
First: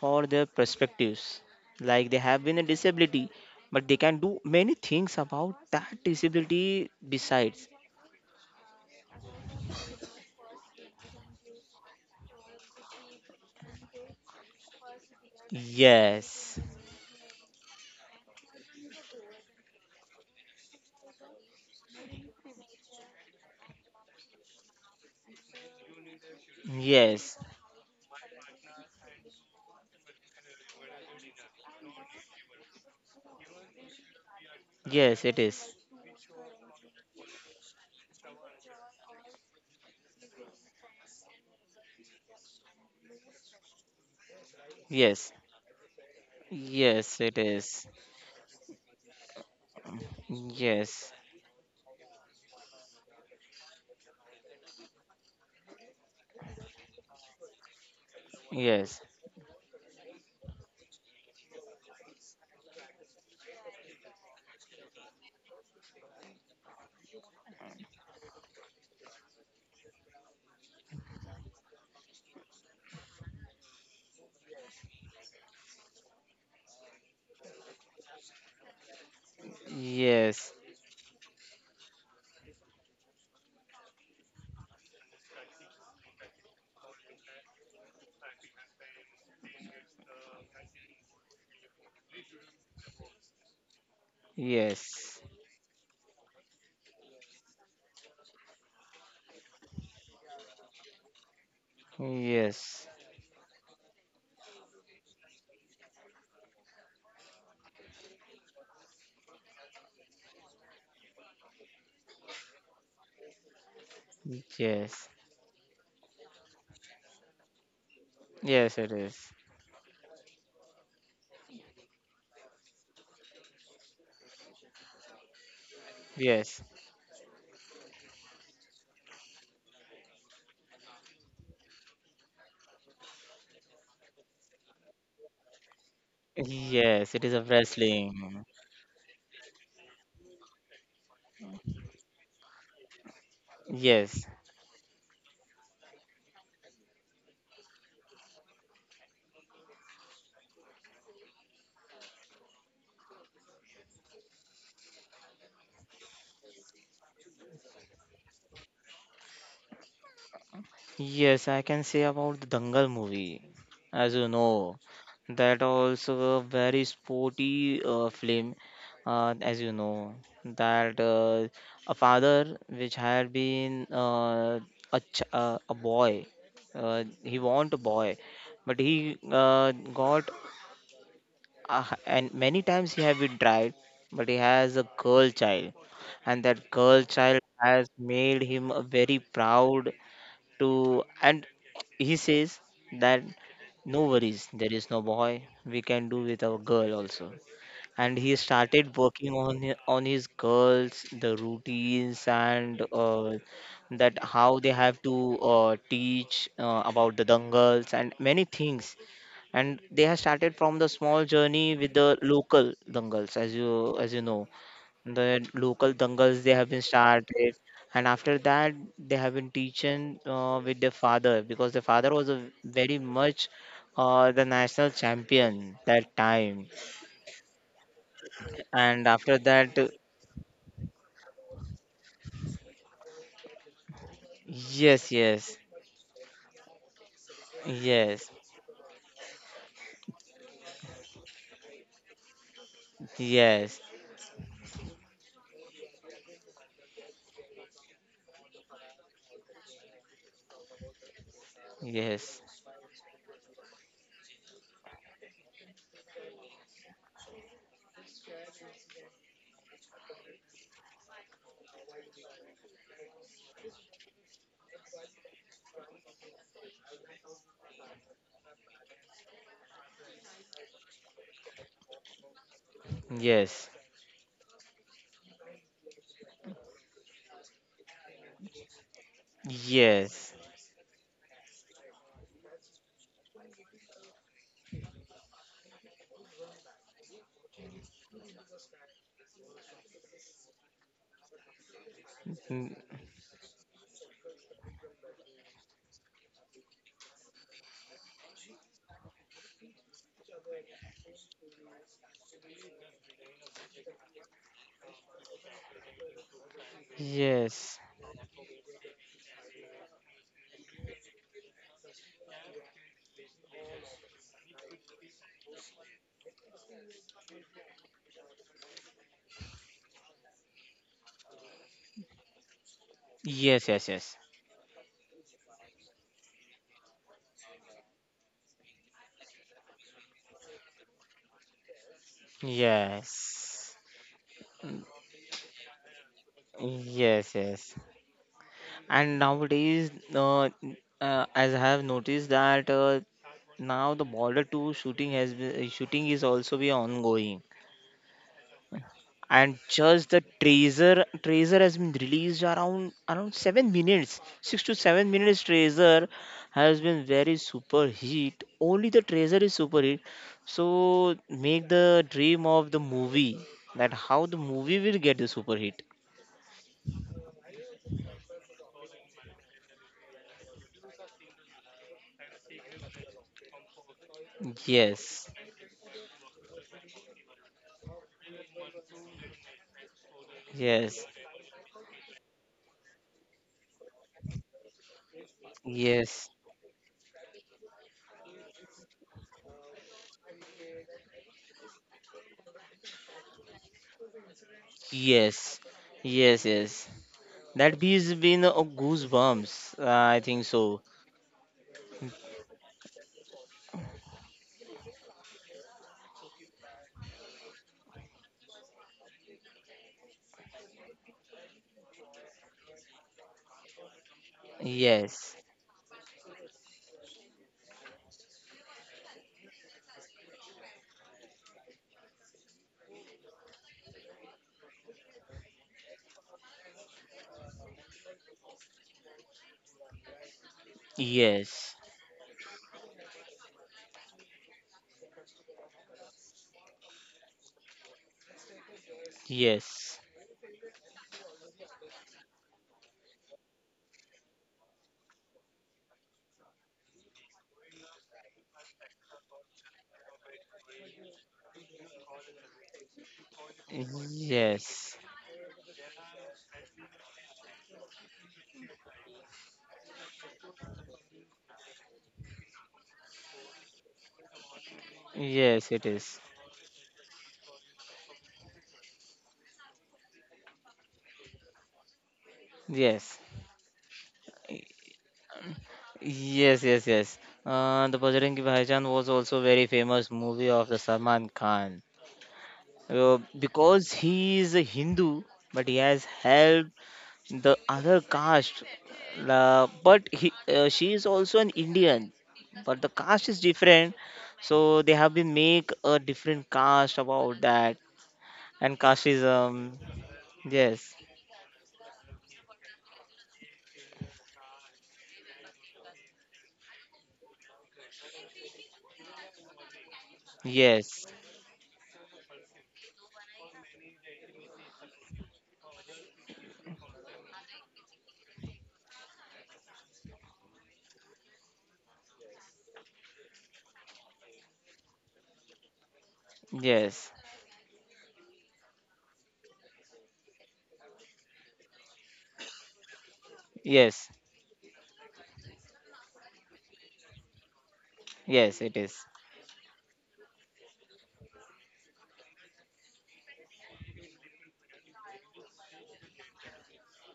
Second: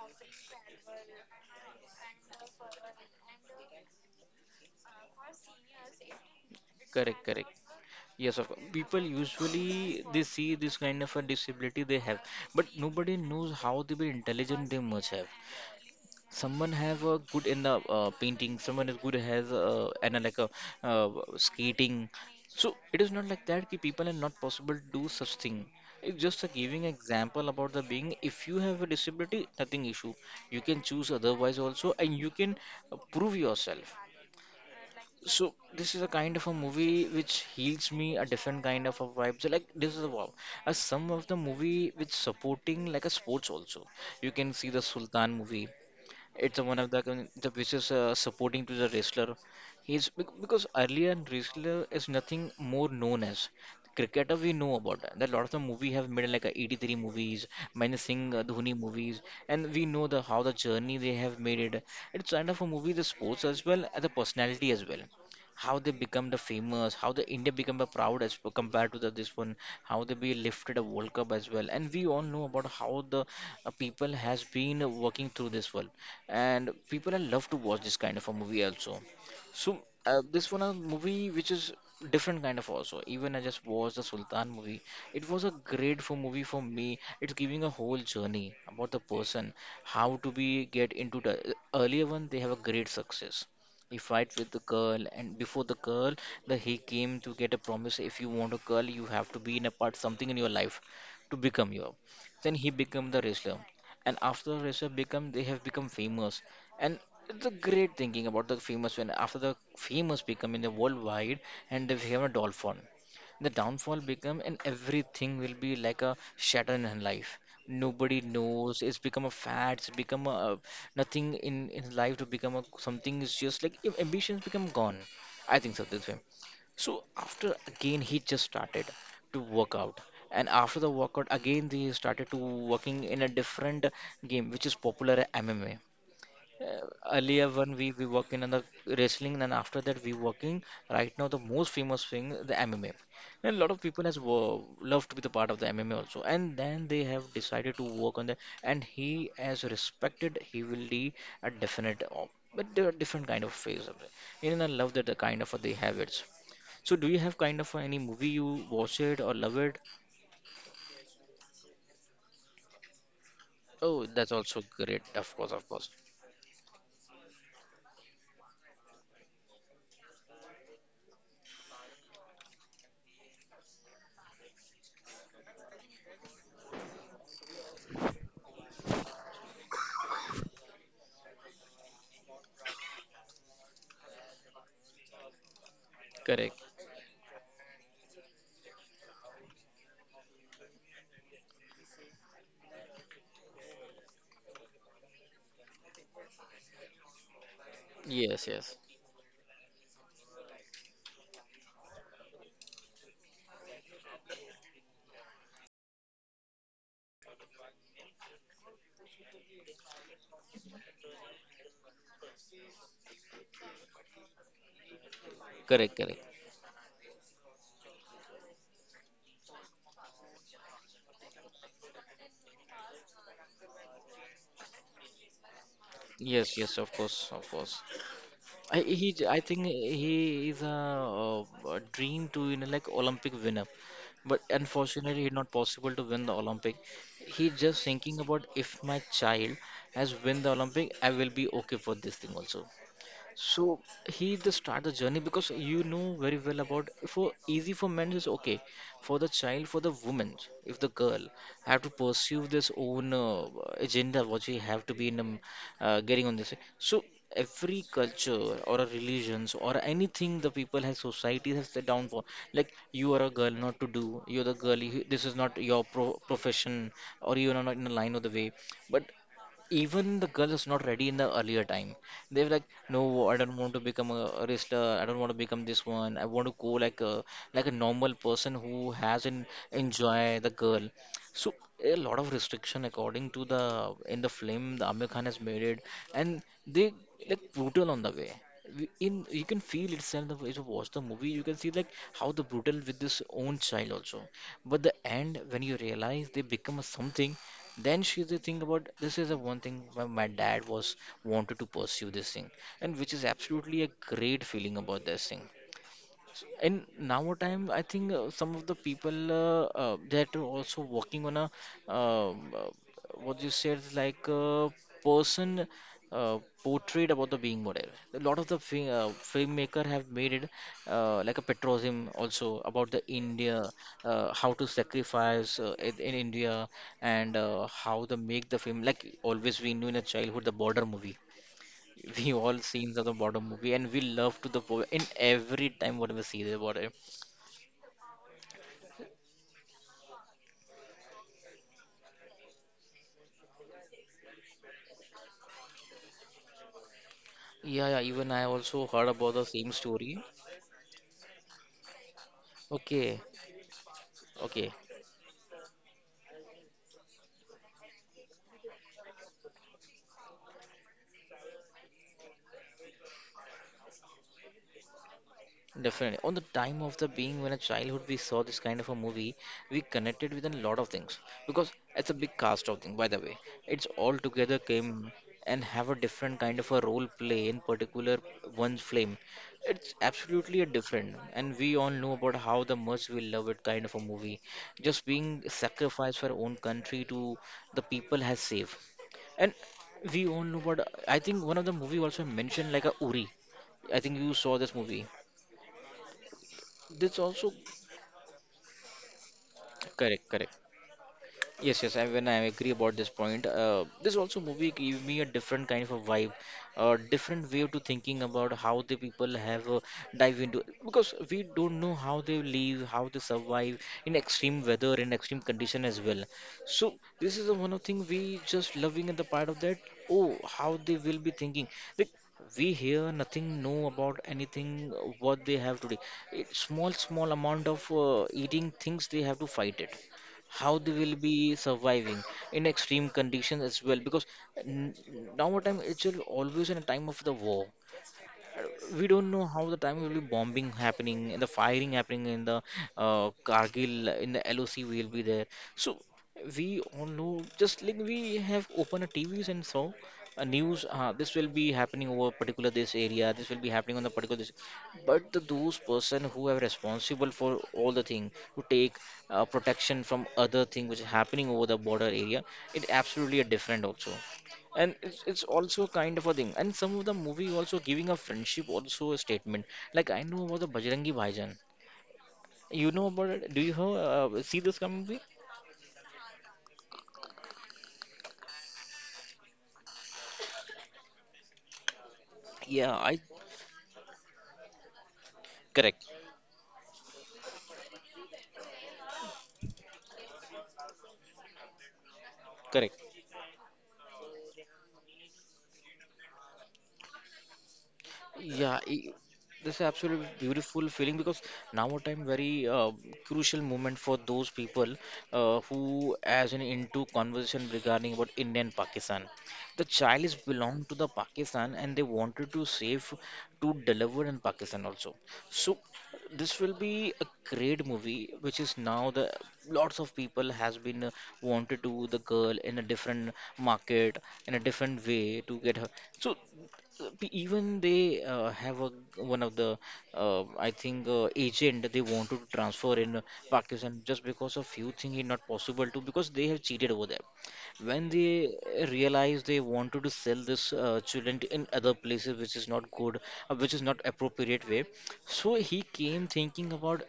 [SPEAKER 2] for their perspectives, like they have been a disability but they can do many things about that disability
[SPEAKER 1] Correct.
[SPEAKER 2] besides.
[SPEAKER 1] Yes, of course. People usually they see this kind of a disability they have, but nobody knows how they will intelligent they must have.
[SPEAKER 2] Yes,
[SPEAKER 1] Someone have a good in the painting, someone is good has and like a uh, skating. So it is not like that ki people are not possible to do such thing. It's just a giving
[SPEAKER 2] yes,
[SPEAKER 1] example about the being. If you have a disability, nothing issue, you can choose otherwise also, and you can prove yourself.
[SPEAKER 2] yes, it
[SPEAKER 1] So
[SPEAKER 2] is.
[SPEAKER 1] this is a kind of a movie which heals me a different kind of a vibe, so like this is a wow. As some of the movie which supporting like a sports also, you can see the
[SPEAKER 2] Yes,
[SPEAKER 1] Sultan movie. It's one of the
[SPEAKER 2] yes, it
[SPEAKER 1] the
[SPEAKER 2] is.
[SPEAKER 1] biggest supporting to the wrestler. Because
[SPEAKER 2] Yes,
[SPEAKER 1] earlier in wrestler is nothing more known as cricketer, we know about that. That lot of the movie have made like 83 movies, many Singh Dhoni
[SPEAKER 2] yes.
[SPEAKER 1] movies, and we know the how the journey they have made it. It's kind of a movie the sports as well as the personality as well, how they become the famous, how the India become the proud as compared to the this one, how they be lifted a World Cup as well, and we all know about how the people has been working through this world, and people are love to watch this kind of a movie also. So
[SPEAKER 2] Yes,
[SPEAKER 1] this one a movie which is different kind of also. Even I just watched the Sultan movie. It was a great for movie for me. It's giving a whole journey about the person how to be get into the earlier one. They have a great success. He fight with the
[SPEAKER 2] yes,
[SPEAKER 1] girl, and before the girl, the he came to get a promise. If you want a girl, you have to be in a part something in your life to become your. Then he
[SPEAKER 2] yes,
[SPEAKER 1] become the wrestler, and after Russia become they have become famous, and it's a great thinking about the famous when after the famous become in the worldwide, and they become a dolphin, the downfall become, and
[SPEAKER 2] yes,
[SPEAKER 1] everything will be like a shatter in her life. Nobody
[SPEAKER 2] yes, it
[SPEAKER 1] knows it's
[SPEAKER 2] is.
[SPEAKER 1] become a fad, it's become a. Nothing in life to become a something is just like if ambitions become gone, I think so this way.
[SPEAKER 2] Yes,
[SPEAKER 1] So after again he just started to work out, and after the workout again he started to working in a different game which is popular MMA. Uh,
[SPEAKER 2] yes, it is a
[SPEAKER 1] earlier when we
[SPEAKER 2] wrestling.
[SPEAKER 1] work in the wrestling, and after that we working right now the most famous thing the MMA. And a lot of people
[SPEAKER 2] Yes,
[SPEAKER 1] has loved to be the part of the MMA also, and then they have decided to work on that. And he as respected, he will be a definite, but there are different kind of phase of it. You know, I love that the kind of they have it. So do you have kind of any movie you watch it or love it?
[SPEAKER 2] yes, I can say about the Dangal movie,
[SPEAKER 1] Oh,
[SPEAKER 2] as you
[SPEAKER 1] that's also
[SPEAKER 2] know,
[SPEAKER 1] great. Of course,
[SPEAKER 2] that
[SPEAKER 1] of course.
[SPEAKER 2] also a very sporty film, as you know, that a father which had been a boy, he want a boy, but he got Ah, and many times he have been tried, but he has a girl child, and
[SPEAKER 1] Correct.
[SPEAKER 2] that girl child has made him a very proud to. And he says that no worries, there is no boy, we can do with our girl also, and he
[SPEAKER 1] Yes, yes.
[SPEAKER 2] started working on on his girls, the routines, and that how they have to teach about the dangals and many things, and they have started from the small journey with the local dangals, as you know. The local
[SPEAKER 1] Correct, correct.
[SPEAKER 2] dangals, they have been started, and after that they have been teaching with their father, because the father was a very much the national champion that
[SPEAKER 1] Yes,
[SPEAKER 2] time.
[SPEAKER 1] yes, of course, of course.
[SPEAKER 2] And after
[SPEAKER 1] I think
[SPEAKER 2] that,
[SPEAKER 1] he is a, uh, a dream to you know like Olympic winner, but
[SPEAKER 2] yes,
[SPEAKER 1] unfortunately, it's
[SPEAKER 2] yes,
[SPEAKER 1] not possible to win the Olympic. He just thinking
[SPEAKER 2] yes,
[SPEAKER 1] about if my child has win the Olympic, I will be okay for this thing also.
[SPEAKER 2] yes,
[SPEAKER 1] So he the start the journey because you know very well about for easy for men is okay, for the child, for the woman, if the girl have to
[SPEAKER 2] yes,
[SPEAKER 1] pursue this own agenda what she have to be in getting on this. So every culture or a religions or anything the people has society has set down for like you are a girl not to do, you're the girl. You, this is not your profession, or you are not in the line of the way. But even the girl is not ready in the earlier time, they are like no, I don't
[SPEAKER 2] yes,
[SPEAKER 1] want to become a wrestler, I don't want to become this one, I want to go like a normal person who hasn't enjoy
[SPEAKER 2] yes,
[SPEAKER 1] the girl. So a lot of restriction according to the in the film the Amir Khan has made it, and they like brutal on the way. We- in You can feel itself the way you watch the movie, you can see like how the
[SPEAKER 2] mm,
[SPEAKER 1] brutal with this own child also. But the end when you realize they become a something, then she the thing about this is the one thing my dad was wanted to pursue this thing, and which is absolutely a great feeling about this thing. In now time
[SPEAKER 2] yes,
[SPEAKER 1] I think some of the people that are also working on a um, uh, what you said like a person uh, portrayed about the being model. A lot of the filmmaker have made it like a patriotism also about the India,
[SPEAKER 2] yes, yes, yes,
[SPEAKER 1] how to sacrifice in India, and how to make the film like always we knew in a childhood the border movie we all scenes of the border
[SPEAKER 2] yes,
[SPEAKER 1] movie, and we love to the po- in every time whatever we see the border.
[SPEAKER 2] yes, yes. And nowadays, uh, n- as I have noticed that now the border to shooting has been, shooting is also be ongoing,
[SPEAKER 1] Yeah, yeah, even I also heard about the
[SPEAKER 2] and
[SPEAKER 1] same
[SPEAKER 2] just the
[SPEAKER 1] story.
[SPEAKER 2] tracer has been released around
[SPEAKER 1] Okay,
[SPEAKER 2] around 7 minutes, 6 to
[SPEAKER 1] okay,
[SPEAKER 2] 7 minutes tracer has been very super hit. Only the tracer is super hit, so make the dream of the movie, that how the movie will get the super hit.
[SPEAKER 1] definitely. On the time of the being when a childhood we saw this kind of a movie, we connected with a lot of things because it's a big cast of thing. By the way, it's all together came
[SPEAKER 2] Yes,
[SPEAKER 1] and have a different kind of a role play in particular one's flame. It's absolutely a
[SPEAKER 2] yes,
[SPEAKER 1] different, and we all know about how the much we love it kind of a movie. Just being sacrificed
[SPEAKER 2] yes,
[SPEAKER 1] for our own country to the people has saved. And we all know but I think one of the movie also mentioned like a Uri. I think you saw this movie.
[SPEAKER 2] yes, yes, yes.
[SPEAKER 1] This also
[SPEAKER 2] That bee's been a goosebumps, I
[SPEAKER 1] correct,
[SPEAKER 2] think
[SPEAKER 1] correct.
[SPEAKER 2] so.
[SPEAKER 1] Yes, yes, I, when I agree about this point, this also movie gave me a different kind of a vibe, a different way to thinking about how the people have dive into because we don't know how they live, how they survive in extreme weather, in
[SPEAKER 2] Yes,
[SPEAKER 1] extreme condition as well. So this is the one of thing we just loving at the part of that. Oh, how they will be thinking. Like we hear nothing know about anything what they have today. It, small amount of eating things they have to fight it. How they will be
[SPEAKER 2] yes,
[SPEAKER 1] surviving in extreme conditions as well because n- now what time it's always in a time of the war. We don't know how the
[SPEAKER 2] yes,
[SPEAKER 1] time will be bombing happening and the firing happening in the Kargil in the LOC will be there. So we all know, just like we have opened a TVs and saw a news. This will be happening over particular this area, this will be happening on the particular this,
[SPEAKER 2] yes,
[SPEAKER 1] but those person who are responsible for all the thing to take protection from other thing which is happening over the border area, it absolutely a different also, and it's
[SPEAKER 2] yes, it
[SPEAKER 1] also
[SPEAKER 2] is.
[SPEAKER 1] kind of a thing, and some of the movie also giving a friendship also a statement, like I know about the Bajrangi Bhaijaan. You know
[SPEAKER 2] Yes,
[SPEAKER 1] about it, do you have, see this movie?
[SPEAKER 2] yes, yes, yes. The Bajrangi Bhaijaan was also very famous movie of the Salman Khan.
[SPEAKER 1] Yeah, I
[SPEAKER 2] Because he is a Hindu, but he has
[SPEAKER 1] correct,
[SPEAKER 2] helped the other caste. But he, she is also an Indian, but the
[SPEAKER 1] correct.
[SPEAKER 2] caste is different. So they have been make a different caste about that and
[SPEAKER 1] yeah i-
[SPEAKER 2] casteism.
[SPEAKER 1] this is absolutely
[SPEAKER 2] Yes,
[SPEAKER 1] beautiful feeling because now a time very crucial moment for those people, who as an into conversation regarding about India and Pakistan. The child is belong to
[SPEAKER 2] yes,
[SPEAKER 1] the Pakistan and they wanted to save, to deliver in Pakistan also. So this will be a great movie, which is now the lots of people has been wanted to the girl in a different market, in a different way to get her. So
[SPEAKER 2] yes,
[SPEAKER 1] even they have a one of the I think agent, they wanted to transfer in Pakistan,
[SPEAKER 2] yes.
[SPEAKER 1] just because of few thing is not possible to because they have cheated over there. When they
[SPEAKER 2] Yes, it is.
[SPEAKER 1] realized, they wanted to sell this children in other places, which is not good, which is not appropriate way. So he came thinking about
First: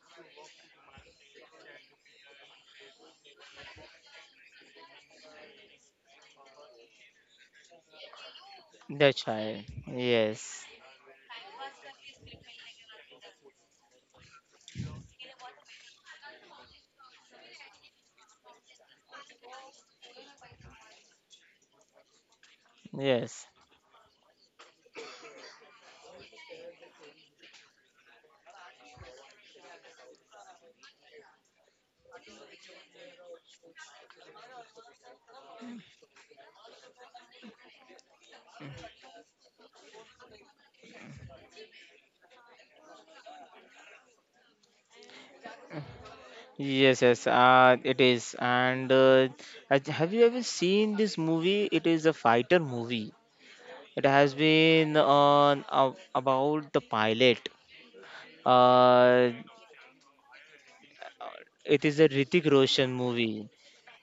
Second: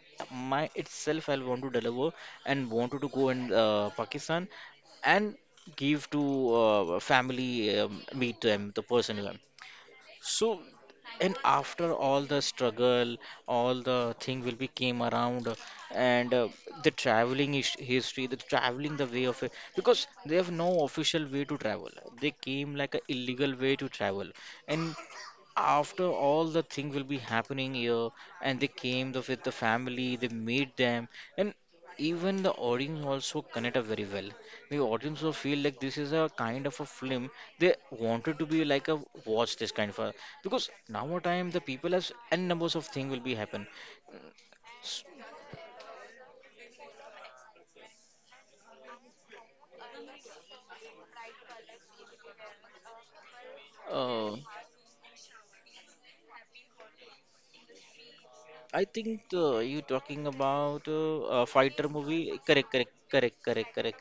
[SPEAKER 1] my itself. I want to deliver and wanted to go in Pakistan and give to family, meet them the
[SPEAKER 2] The
[SPEAKER 1] person.
[SPEAKER 2] child.
[SPEAKER 1] So,
[SPEAKER 2] Yes.
[SPEAKER 1] and after all the struggle, all the thing will be came around, and the traveling is history, the traveling the way of it, because they have no official way to travel. They came like a
[SPEAKER 2] Yes.
[SPEAKER 1] illegal way to travel, and after all the thing will be happening here, and they came the, with the family, they made them, and even the audience also connect up very well. The audience will feel like this is a kind of a film they wanted to be like a watch this kind of a, because now a time the people has n numbers of thing will be happen. S-
[SPEAKER 2] Yes, yes, it is. And have you ever seen this movie? It is a fighter movie. It has
[SPEAKER 1] uh,
[SPEAKER 2] been on about the pilot.
[SPEAKER 1] I think
[SPEAKER 2] Uh,
[SPEAKER 1] you talking about a
[SPEAKER 2] it
[SPEAKER 1] fighter
[SPEAKER 2] is a
[SPEAKER 1] movie,
[SPEAKER 2] Hrithik
[SPEAKER 1] correct,
[SPEAKER 2] Roshan
[SPEAKER 1] correct, correct,
[SPEAKER 2] movie.
[SPEAKER 1] correct, correct.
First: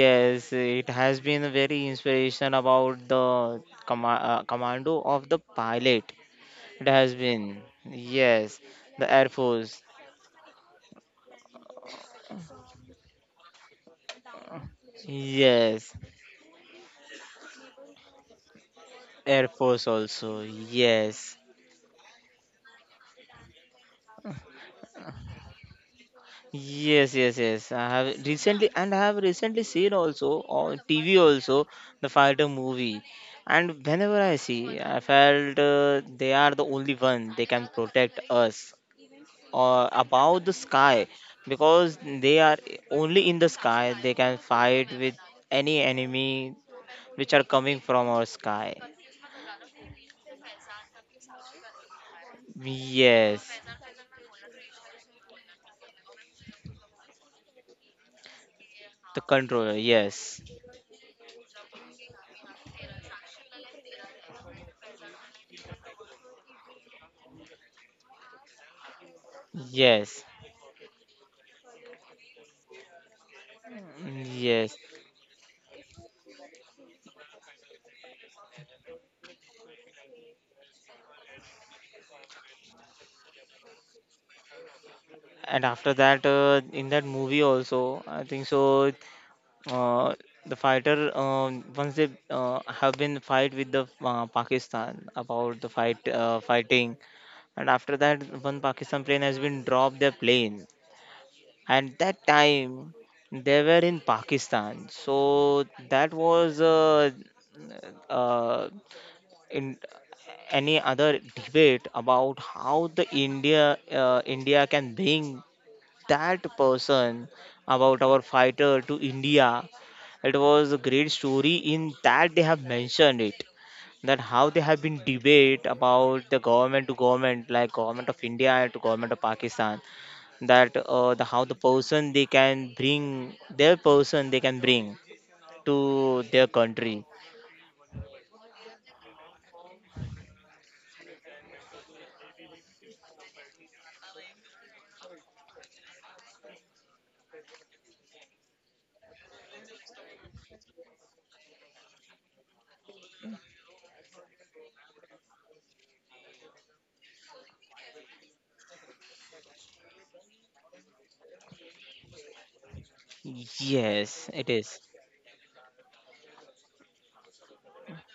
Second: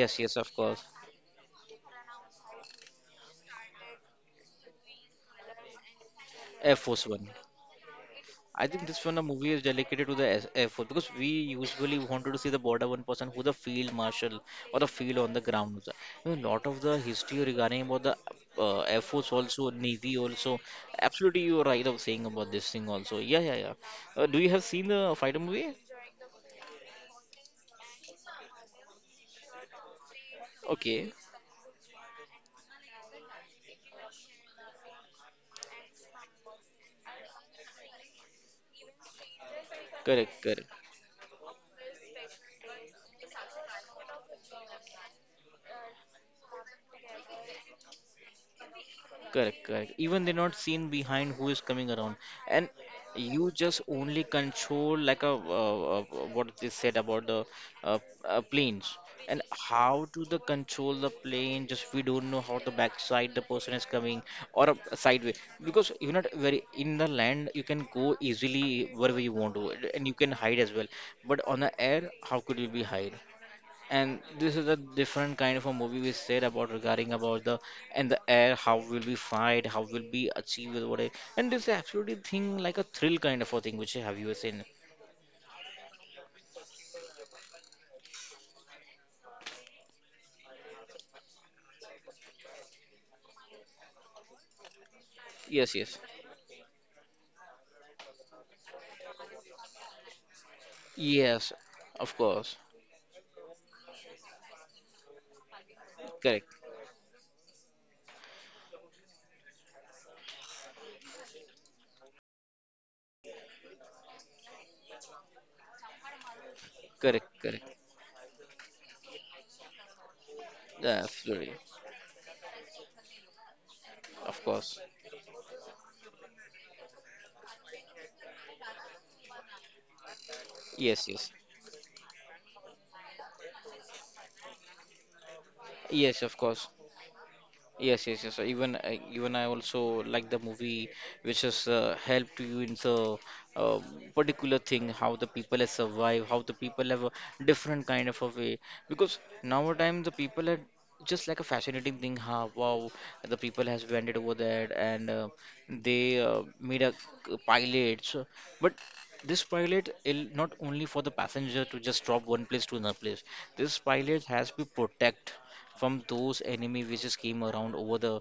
[SPEAKER 1] Yes, yes, of course,
[SPEAKER 2] it has been a very inspiration about the commando of the pilot.
[SPEAKER 1] Air
[SPEAKER 2] It
[SPEAKER 1] Force
[SPEAKER 2] has
[SPEAKER 1] One.
[SPEAKER 2] been. Yes,
[SPEAKER 1] I think this
[SPEAKER 2] the
[SPEAKER 1] one the
[SPEAKER 2] Air
[SPEAKER 1] movie is
[SPEAKER 2] Force.
[SPEAKER 1] dedicated to the Air Force, because we usually wanted to see the border one person who the field marshal or the field on the ground.
[SPEAKER 2] Yes,
[SPEAKER 1] You know, lot of the history regarding about the Air Force
[SPEAKER 2] Air
[SPEAKER 1] also,
[SPEAKER 2] Force
[SPEAKER 1] Navy
[SPEAKER 2] also.
[SPEAKER 1] also.
[SPEAKER 2] Yes.
[SPEAKER 1] Absolutely, you are right of saying about this thing also. Yeah, yeah, yeah. Do you have seen the fighter movie?
[SPEAKER 2] Yes, yes, yes. I have recently, and I have recently seen also on
[SPEAKER 1] Okay,
[SPEAKER 2] TV also the fighter movie. And whenever I see, I felt they are the only one they can protect us, or
[SPEAKER 1] correct,
[SPEAKER 2] about the
[SPEAKER 1] correct.
[SPEAKER 2] sky, because they are only in the sky they can fight with any enemy which are coming from our sky.
[SPEAKER 1] Correct, correct. Even they're not seen behind who is coming around, and you
[SPEAKER 2] Yes,
[SPEAKER 1] just only control like a what they said about the uh, planes
[SPEAKER 2] the
[SPEAKER 1] and
[SPEAKER 2] controller.
[SPEAKER 1] how to the
[SPEAKER 2] Yes,
[SPEAKER 1] control the plane. Just we don't know how the backside the person is coming, or a sideway, because you're not very in the land. You can go easily wherever you want to, and you
[SPEAKER 2] yes,
[SPEAKER 1] can hide as well. But on the air, how could you be hide? And this is a
[SPEAKER 2] yes.
[SPEAKER 1] different kind of a movie we said about regarding about the, and the air how will we fight, how will we achieve with what I, and this absolutely thing like a thrill kind of a thing which have you seen.
[SPEAKER 2] And after that, in that movie also, I think so. uh, the fighter, once they have been fight with the Pakistan
[SPEAKER 1] Yes,
[SPEAKER 2] about the
[SPEAKER 1] yes,
[SPEAKER 2] fighting, and after that one Pakistan plane has been dropped their plane,
[SPEAKER 1] yes, of
[SPEAKER 2] and
[SPEAKER 1] course.
[SPEAKER 2] that time they were in Pakistan, so
[SPEAKER 1] Correct,
[SPEAKER 2] that was uh, in any other debate about how the India can bring that
[SPEAKER 1] correct,
[SPEAKER 2] person,
[SPEAKER 1] correct.
[SPEAKER 2] about our fighter to India. It
[SPEAKER 1] Yeah,
[SPEAKER 2] was a great
[SPEAKER 1] absolutely.
[SPEAKER 2] story in that they have mentioned it, that
[SPEAKER 1] Of
[SPEAKER 2] how
[SPEAKER 1] course.
[SPEAKER 2] they have been debate about the government to government, like government of India to government of Pakistan, that
[SPEAKER 1] Yes, yes,
[SPEAKER 2] the how the person they can bring, their person they can bring to
[SPEAKER 1] yes, of
[SPEAKER 2] their
[SPEAKER 1] course.
[SPEAKER 2] country.
[SPEAKER 1] Yes, yes, yes. Even even I also like the movie, which has helped you in the uh, particular thing, how the people have survived, how the people have a different kind of a way. Because nowadays the people are just like a fascinating thing. How, wow, the people has went over there and they made a c- pilot. So, but this pilot is not only for the passenger to just drop one place to another place. This pilot
[SPEAKER 2] Yes,
[SPEAKER 1] has
[SPEAKER 2] it
[SPEAKER 1] to
[SPEAKER 2] is.
[SPEAKER 1] protect from those enemy which just came around over the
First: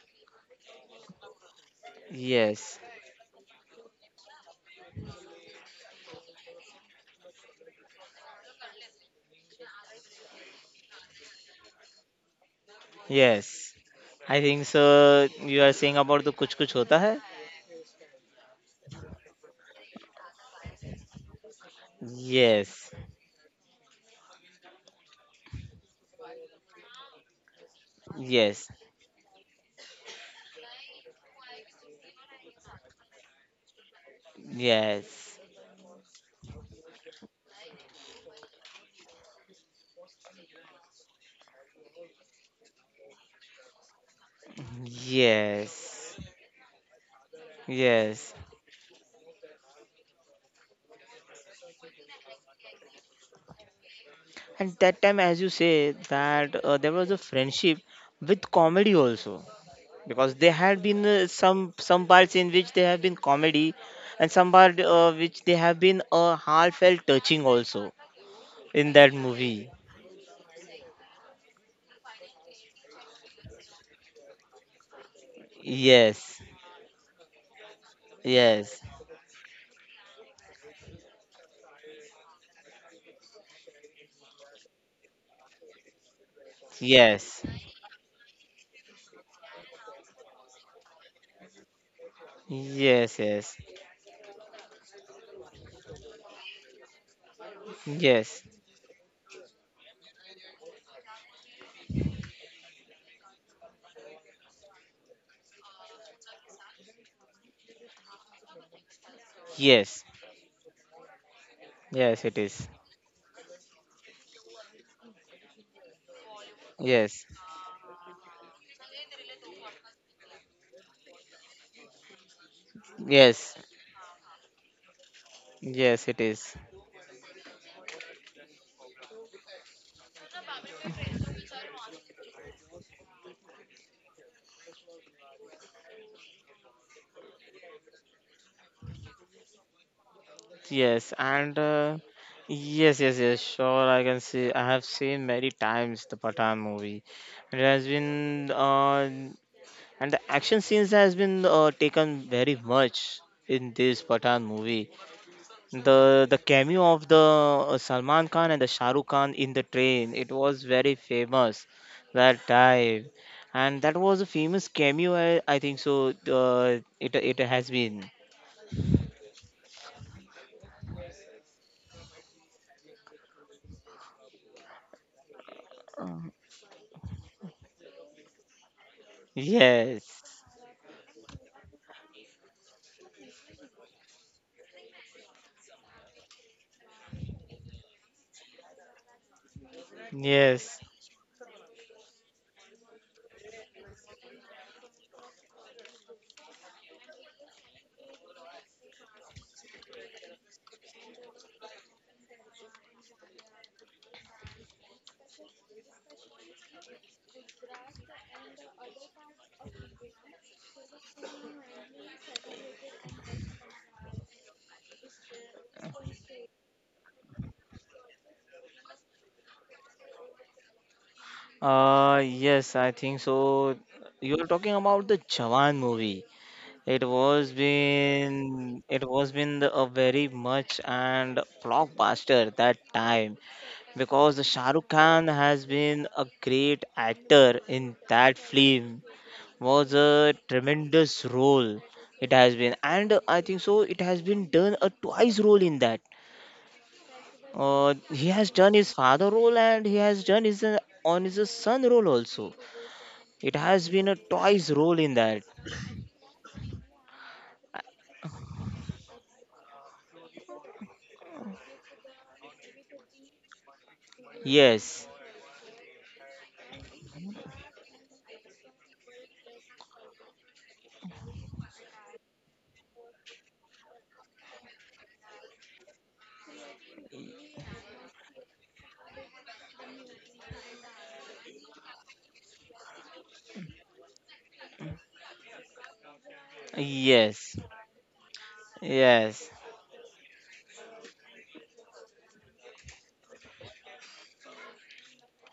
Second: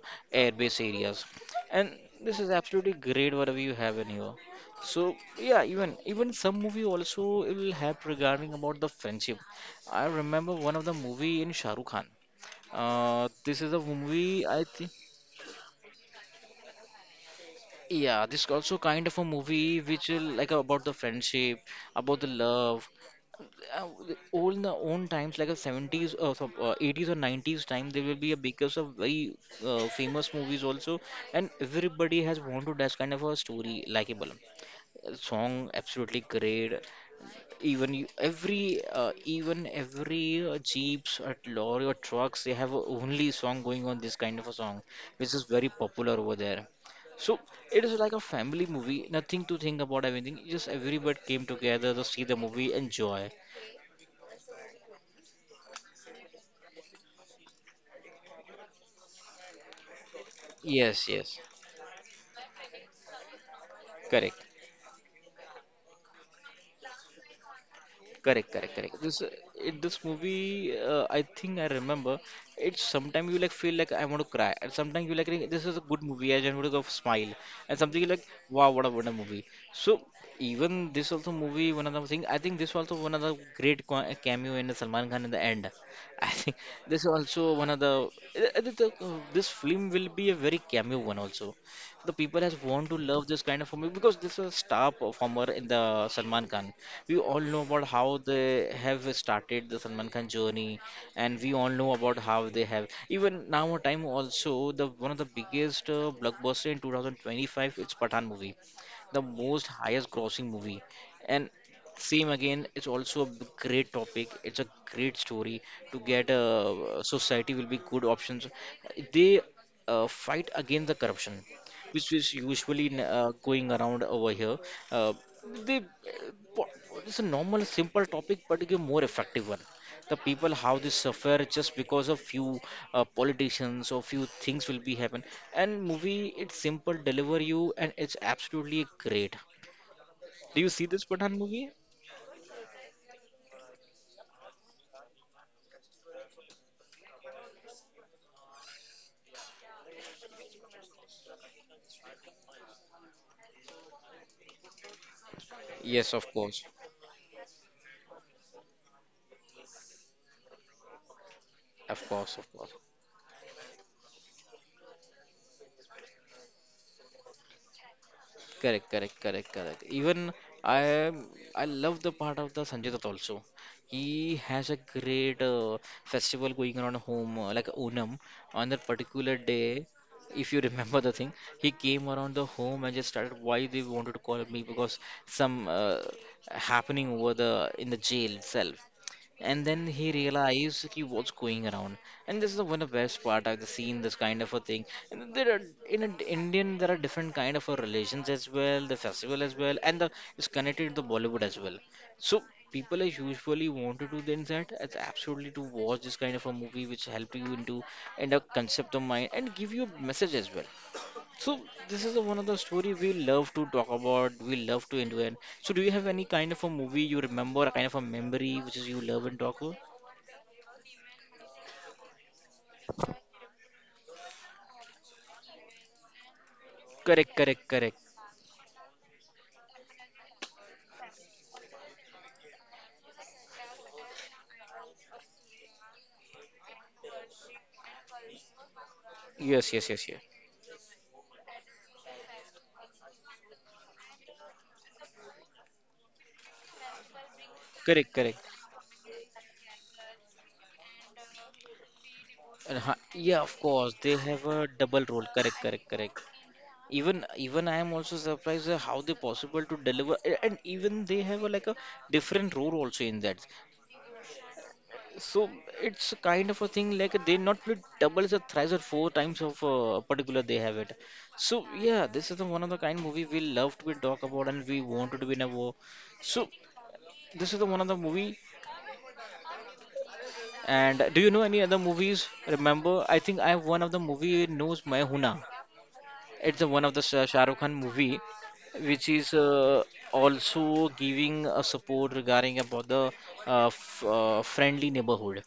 [SPEAKER 1] airbase areas, and this is
[SPEAKER 2] Yes,
[SPEAKER 1] absolutely great whatever you have in here. So yeah, even some movie also it will help regarding about the friendship. I remember one of the movie in Shahrukh Khan, this
[SPEAKER 2] yes.
[SPEAKER 1] is a
[SPEAKER 2] I
[SPEAKER 1] movie
[SPEAKER 2] think
[SPEAKER 1] I think.
[SPEAKER 2] so. You are saying about the Kuch Kuch Hota Hai.
[SPEAKER 1] Yeah, this also kind of a movie which will like about the friendship, about the
[SPEAKER 2] Yes,
[SPEAKER 1] love. uh, all the own times like a 70s or 80s or 90s time there will be a
[SPEAKER 2] yes.
[SPEAKER 1] because of very famous movies also, and everybody has wanted that kind of a story likable.
[SPEAKER 2] Yes,
[SPEAKER 1] Song, absolutely great. Even every even every jeeps or lorry or trucks, they have a only song going on, this kind of a song, which is very
[SPEAKER 2] yes,
[SPEAKER 1] popular over there. So it is like a
[SPEAKER 2] yes.
[SPEAKER 1] family movie, nothing to think about anything. Just everybody came together to see the movie, enjoy.
[SPEAKER 2] And that time, as you say, that there was a friendship with comedy also, because there had been
[SPEAKER 1] Yes, yes,
[SPEAKER 2] some parts in which there have been comedy, and some
[SPEAKER 1] correct.
[SPEAKER 2] part which they have been heartfelt touching also
[SPEAKER 1] Correct, correct,
[SPEAKER 2] in
[SPEAKER 1] correct.
[SPEAKER 2] that
[SPEAKER 1] This
[SPEAKER 2] movie.
[SPEAKER 1] it, this movie, I think I remember. It's sometimes you like feel like I want to cry, and sometimes you like "Hey, this is a good
[SPEAKER 2] Yes,
[SPEAKER 1] movie. I just want to go smile, and something you like
[SPEAKER 2] yes,
[SPEAKER 1] wow, what a wonderful movie." So even this also movie, one of the thing I think this also one of the great cameo in Salman Khan in the end. I think this
[SPEAKER 2] yes,
[SPEAKER 1] also one of the this film will be a very cameo one also. The people has want to
[SPEAKER 2] yes,
[SPEAKER 1] love this
[SPEAKER 2] yes,
[SPEAKER 1] kind of movie because this is a star performer in the Salman Khan. We all know about how
[SPEAKER 2] yes,
[SPEAKER 1] they have started the Salman Khan journey, and we all know about how they have even now a time also, the one of the biggest blockbuster in 2025, it's Pathan movie, the most
[SPEAKER 2] yes,
[SPEAKER 1] highest grossing movie, and
[SPEAKER 2] yes. It
[SPEAKER 1] same
[SPEAKER 2] is.
[SPEAKER 1] again it's also a great topic, it's a great story to get
[SPEAKER 2] Yes,
[SPEAKER 1] society will be good options. They fight against the corruption, which is usually
[SPEAKER 2] yes,
[SPEAKER 1] going around over here. Uh, they,
[SPEAKER 2] yes. It is.
[SPEAKER 1] po- it's a normal, simple topic, but it's a more effective one. The people how they suffer just because of few politicians or few things will be happen. And movie, it's simple, deliver you, and it's absolutely great. Do you see this
[SPEAKER 2] Yes,
[SPEAKER 1] Pathan
[SPEAKER 2] and
[SPEAKER 1] movie?
[SPEAKER 2] yes, yes, yes, sure. I can see. I have seen many times the Pathan movie. It has been, and the action scenes has been taken very much in this Pathan movie.
[SPEAKER 1] Yes,
[SPEAKER 2] The
[SPEAKER 1] of
[SPEAKER 2] the
[SPEAKER 1] course,
[SPEAKER 2] cameo of the Salman Khan and the Shah Rukh Khan in the train, it was very famous
[SPEAKER 1] of course,
[SPEAKER 2] that
[SPEAKER 1] of course.
[SPEAKER 2] time, and that was a famous cameo. I think so. It has been.
[SPEAKER 1] Correct, correct, correct, correct. Even I I love the part of the Sanjay Dutt also. He has a great
[SPEAKER 2] Uh,
[SPEAKER 1] festival going on home, like Onam. On that particular day,
[SPEAKER 2] Yes,
[SPEAKER 1] if you remember the thing, he came around the home and just started why they wanted to call me because some happening over the in the jail itself, and then he
[SPEAKER 2] yes.
[SPEAKER 1] realized he was going around, and this is the one of the best part I've seen, this kind of a thing. And there are in a, Indian there are different kind of a relations as well, the festival as well, and the it's connected to the Bollywood as well. So people are usually wanted to then that it's absolutely to watch this kind of a movie which help you into and a concept of mind and give you a message as well. So this is the one of the story we love to talk about, we love to enjoy. So do you have any kind of a movie you remember, a kind of a memory which is you love and talk about?
[SPEAKER 2] Yes, I think so. You're talking about the Jawan movie. It
[SPEAKER 1] Correct,
[SPEAKER 2] was
[SPEAKER 1] correct, correct.
[SPEAKER 2] been it was been the, a very much and blockbuster that time, because the Shah Rukh Khan has been a great actor in that film.
[SPEAKER 1] Yes, yes,
[SPEAKER 2] Was
[SPEAKER 1] yes, yes.
[SPEAKER 2] a tremendous role it has been, and I think so. It has been done a twice role in that.
[SPEAKER 1] Correct,
[SPEAKER 2] He
[SPEAKER 1] correct.
[SPEAKER 2] has done his father role, and he has done his on his son role also.
[SPEAKER 1] And yeah,
[SPEAKER 2] It
[SPEAKER 1] of
[SPEAKER 2] has
[SPEAKER 1] course,
[SPEAKER 2] been a
[SPEAKER 1] they have
[SPEAKER 2] toy's
[SPEAKER 1] a
[SPEAKER 2] role
[SPEAKER 1] double
[SPEAKER 2] in
[SPEAKER 1] role.
[SPEAKER 2] that.
[SPEAKER 1] Correct, correct, correct. Even I am also surprised at how they possible to deliver, and even they have a, like a different role also in that.
[SPEAKER 2] Yes,
[SPEAKER 1] So it's kind of a thing like they not play doubles or thrice or four times of particular they have it. So yeah, this is the one of the kind movie we love to be talk about, and we wanted to be in a war. So this is the one of the movie. And do you know any other movies? Remember, I think I have one of the movie knows my Huna. It's the one of the Shah
[SPEAKER 2] yes,
[SPEAKER 1] Rukh Khan movie, which is
[SPEAKER 2] yes,
[SPEAKER 1] also giving a support regarding about the f friendly neighborhood.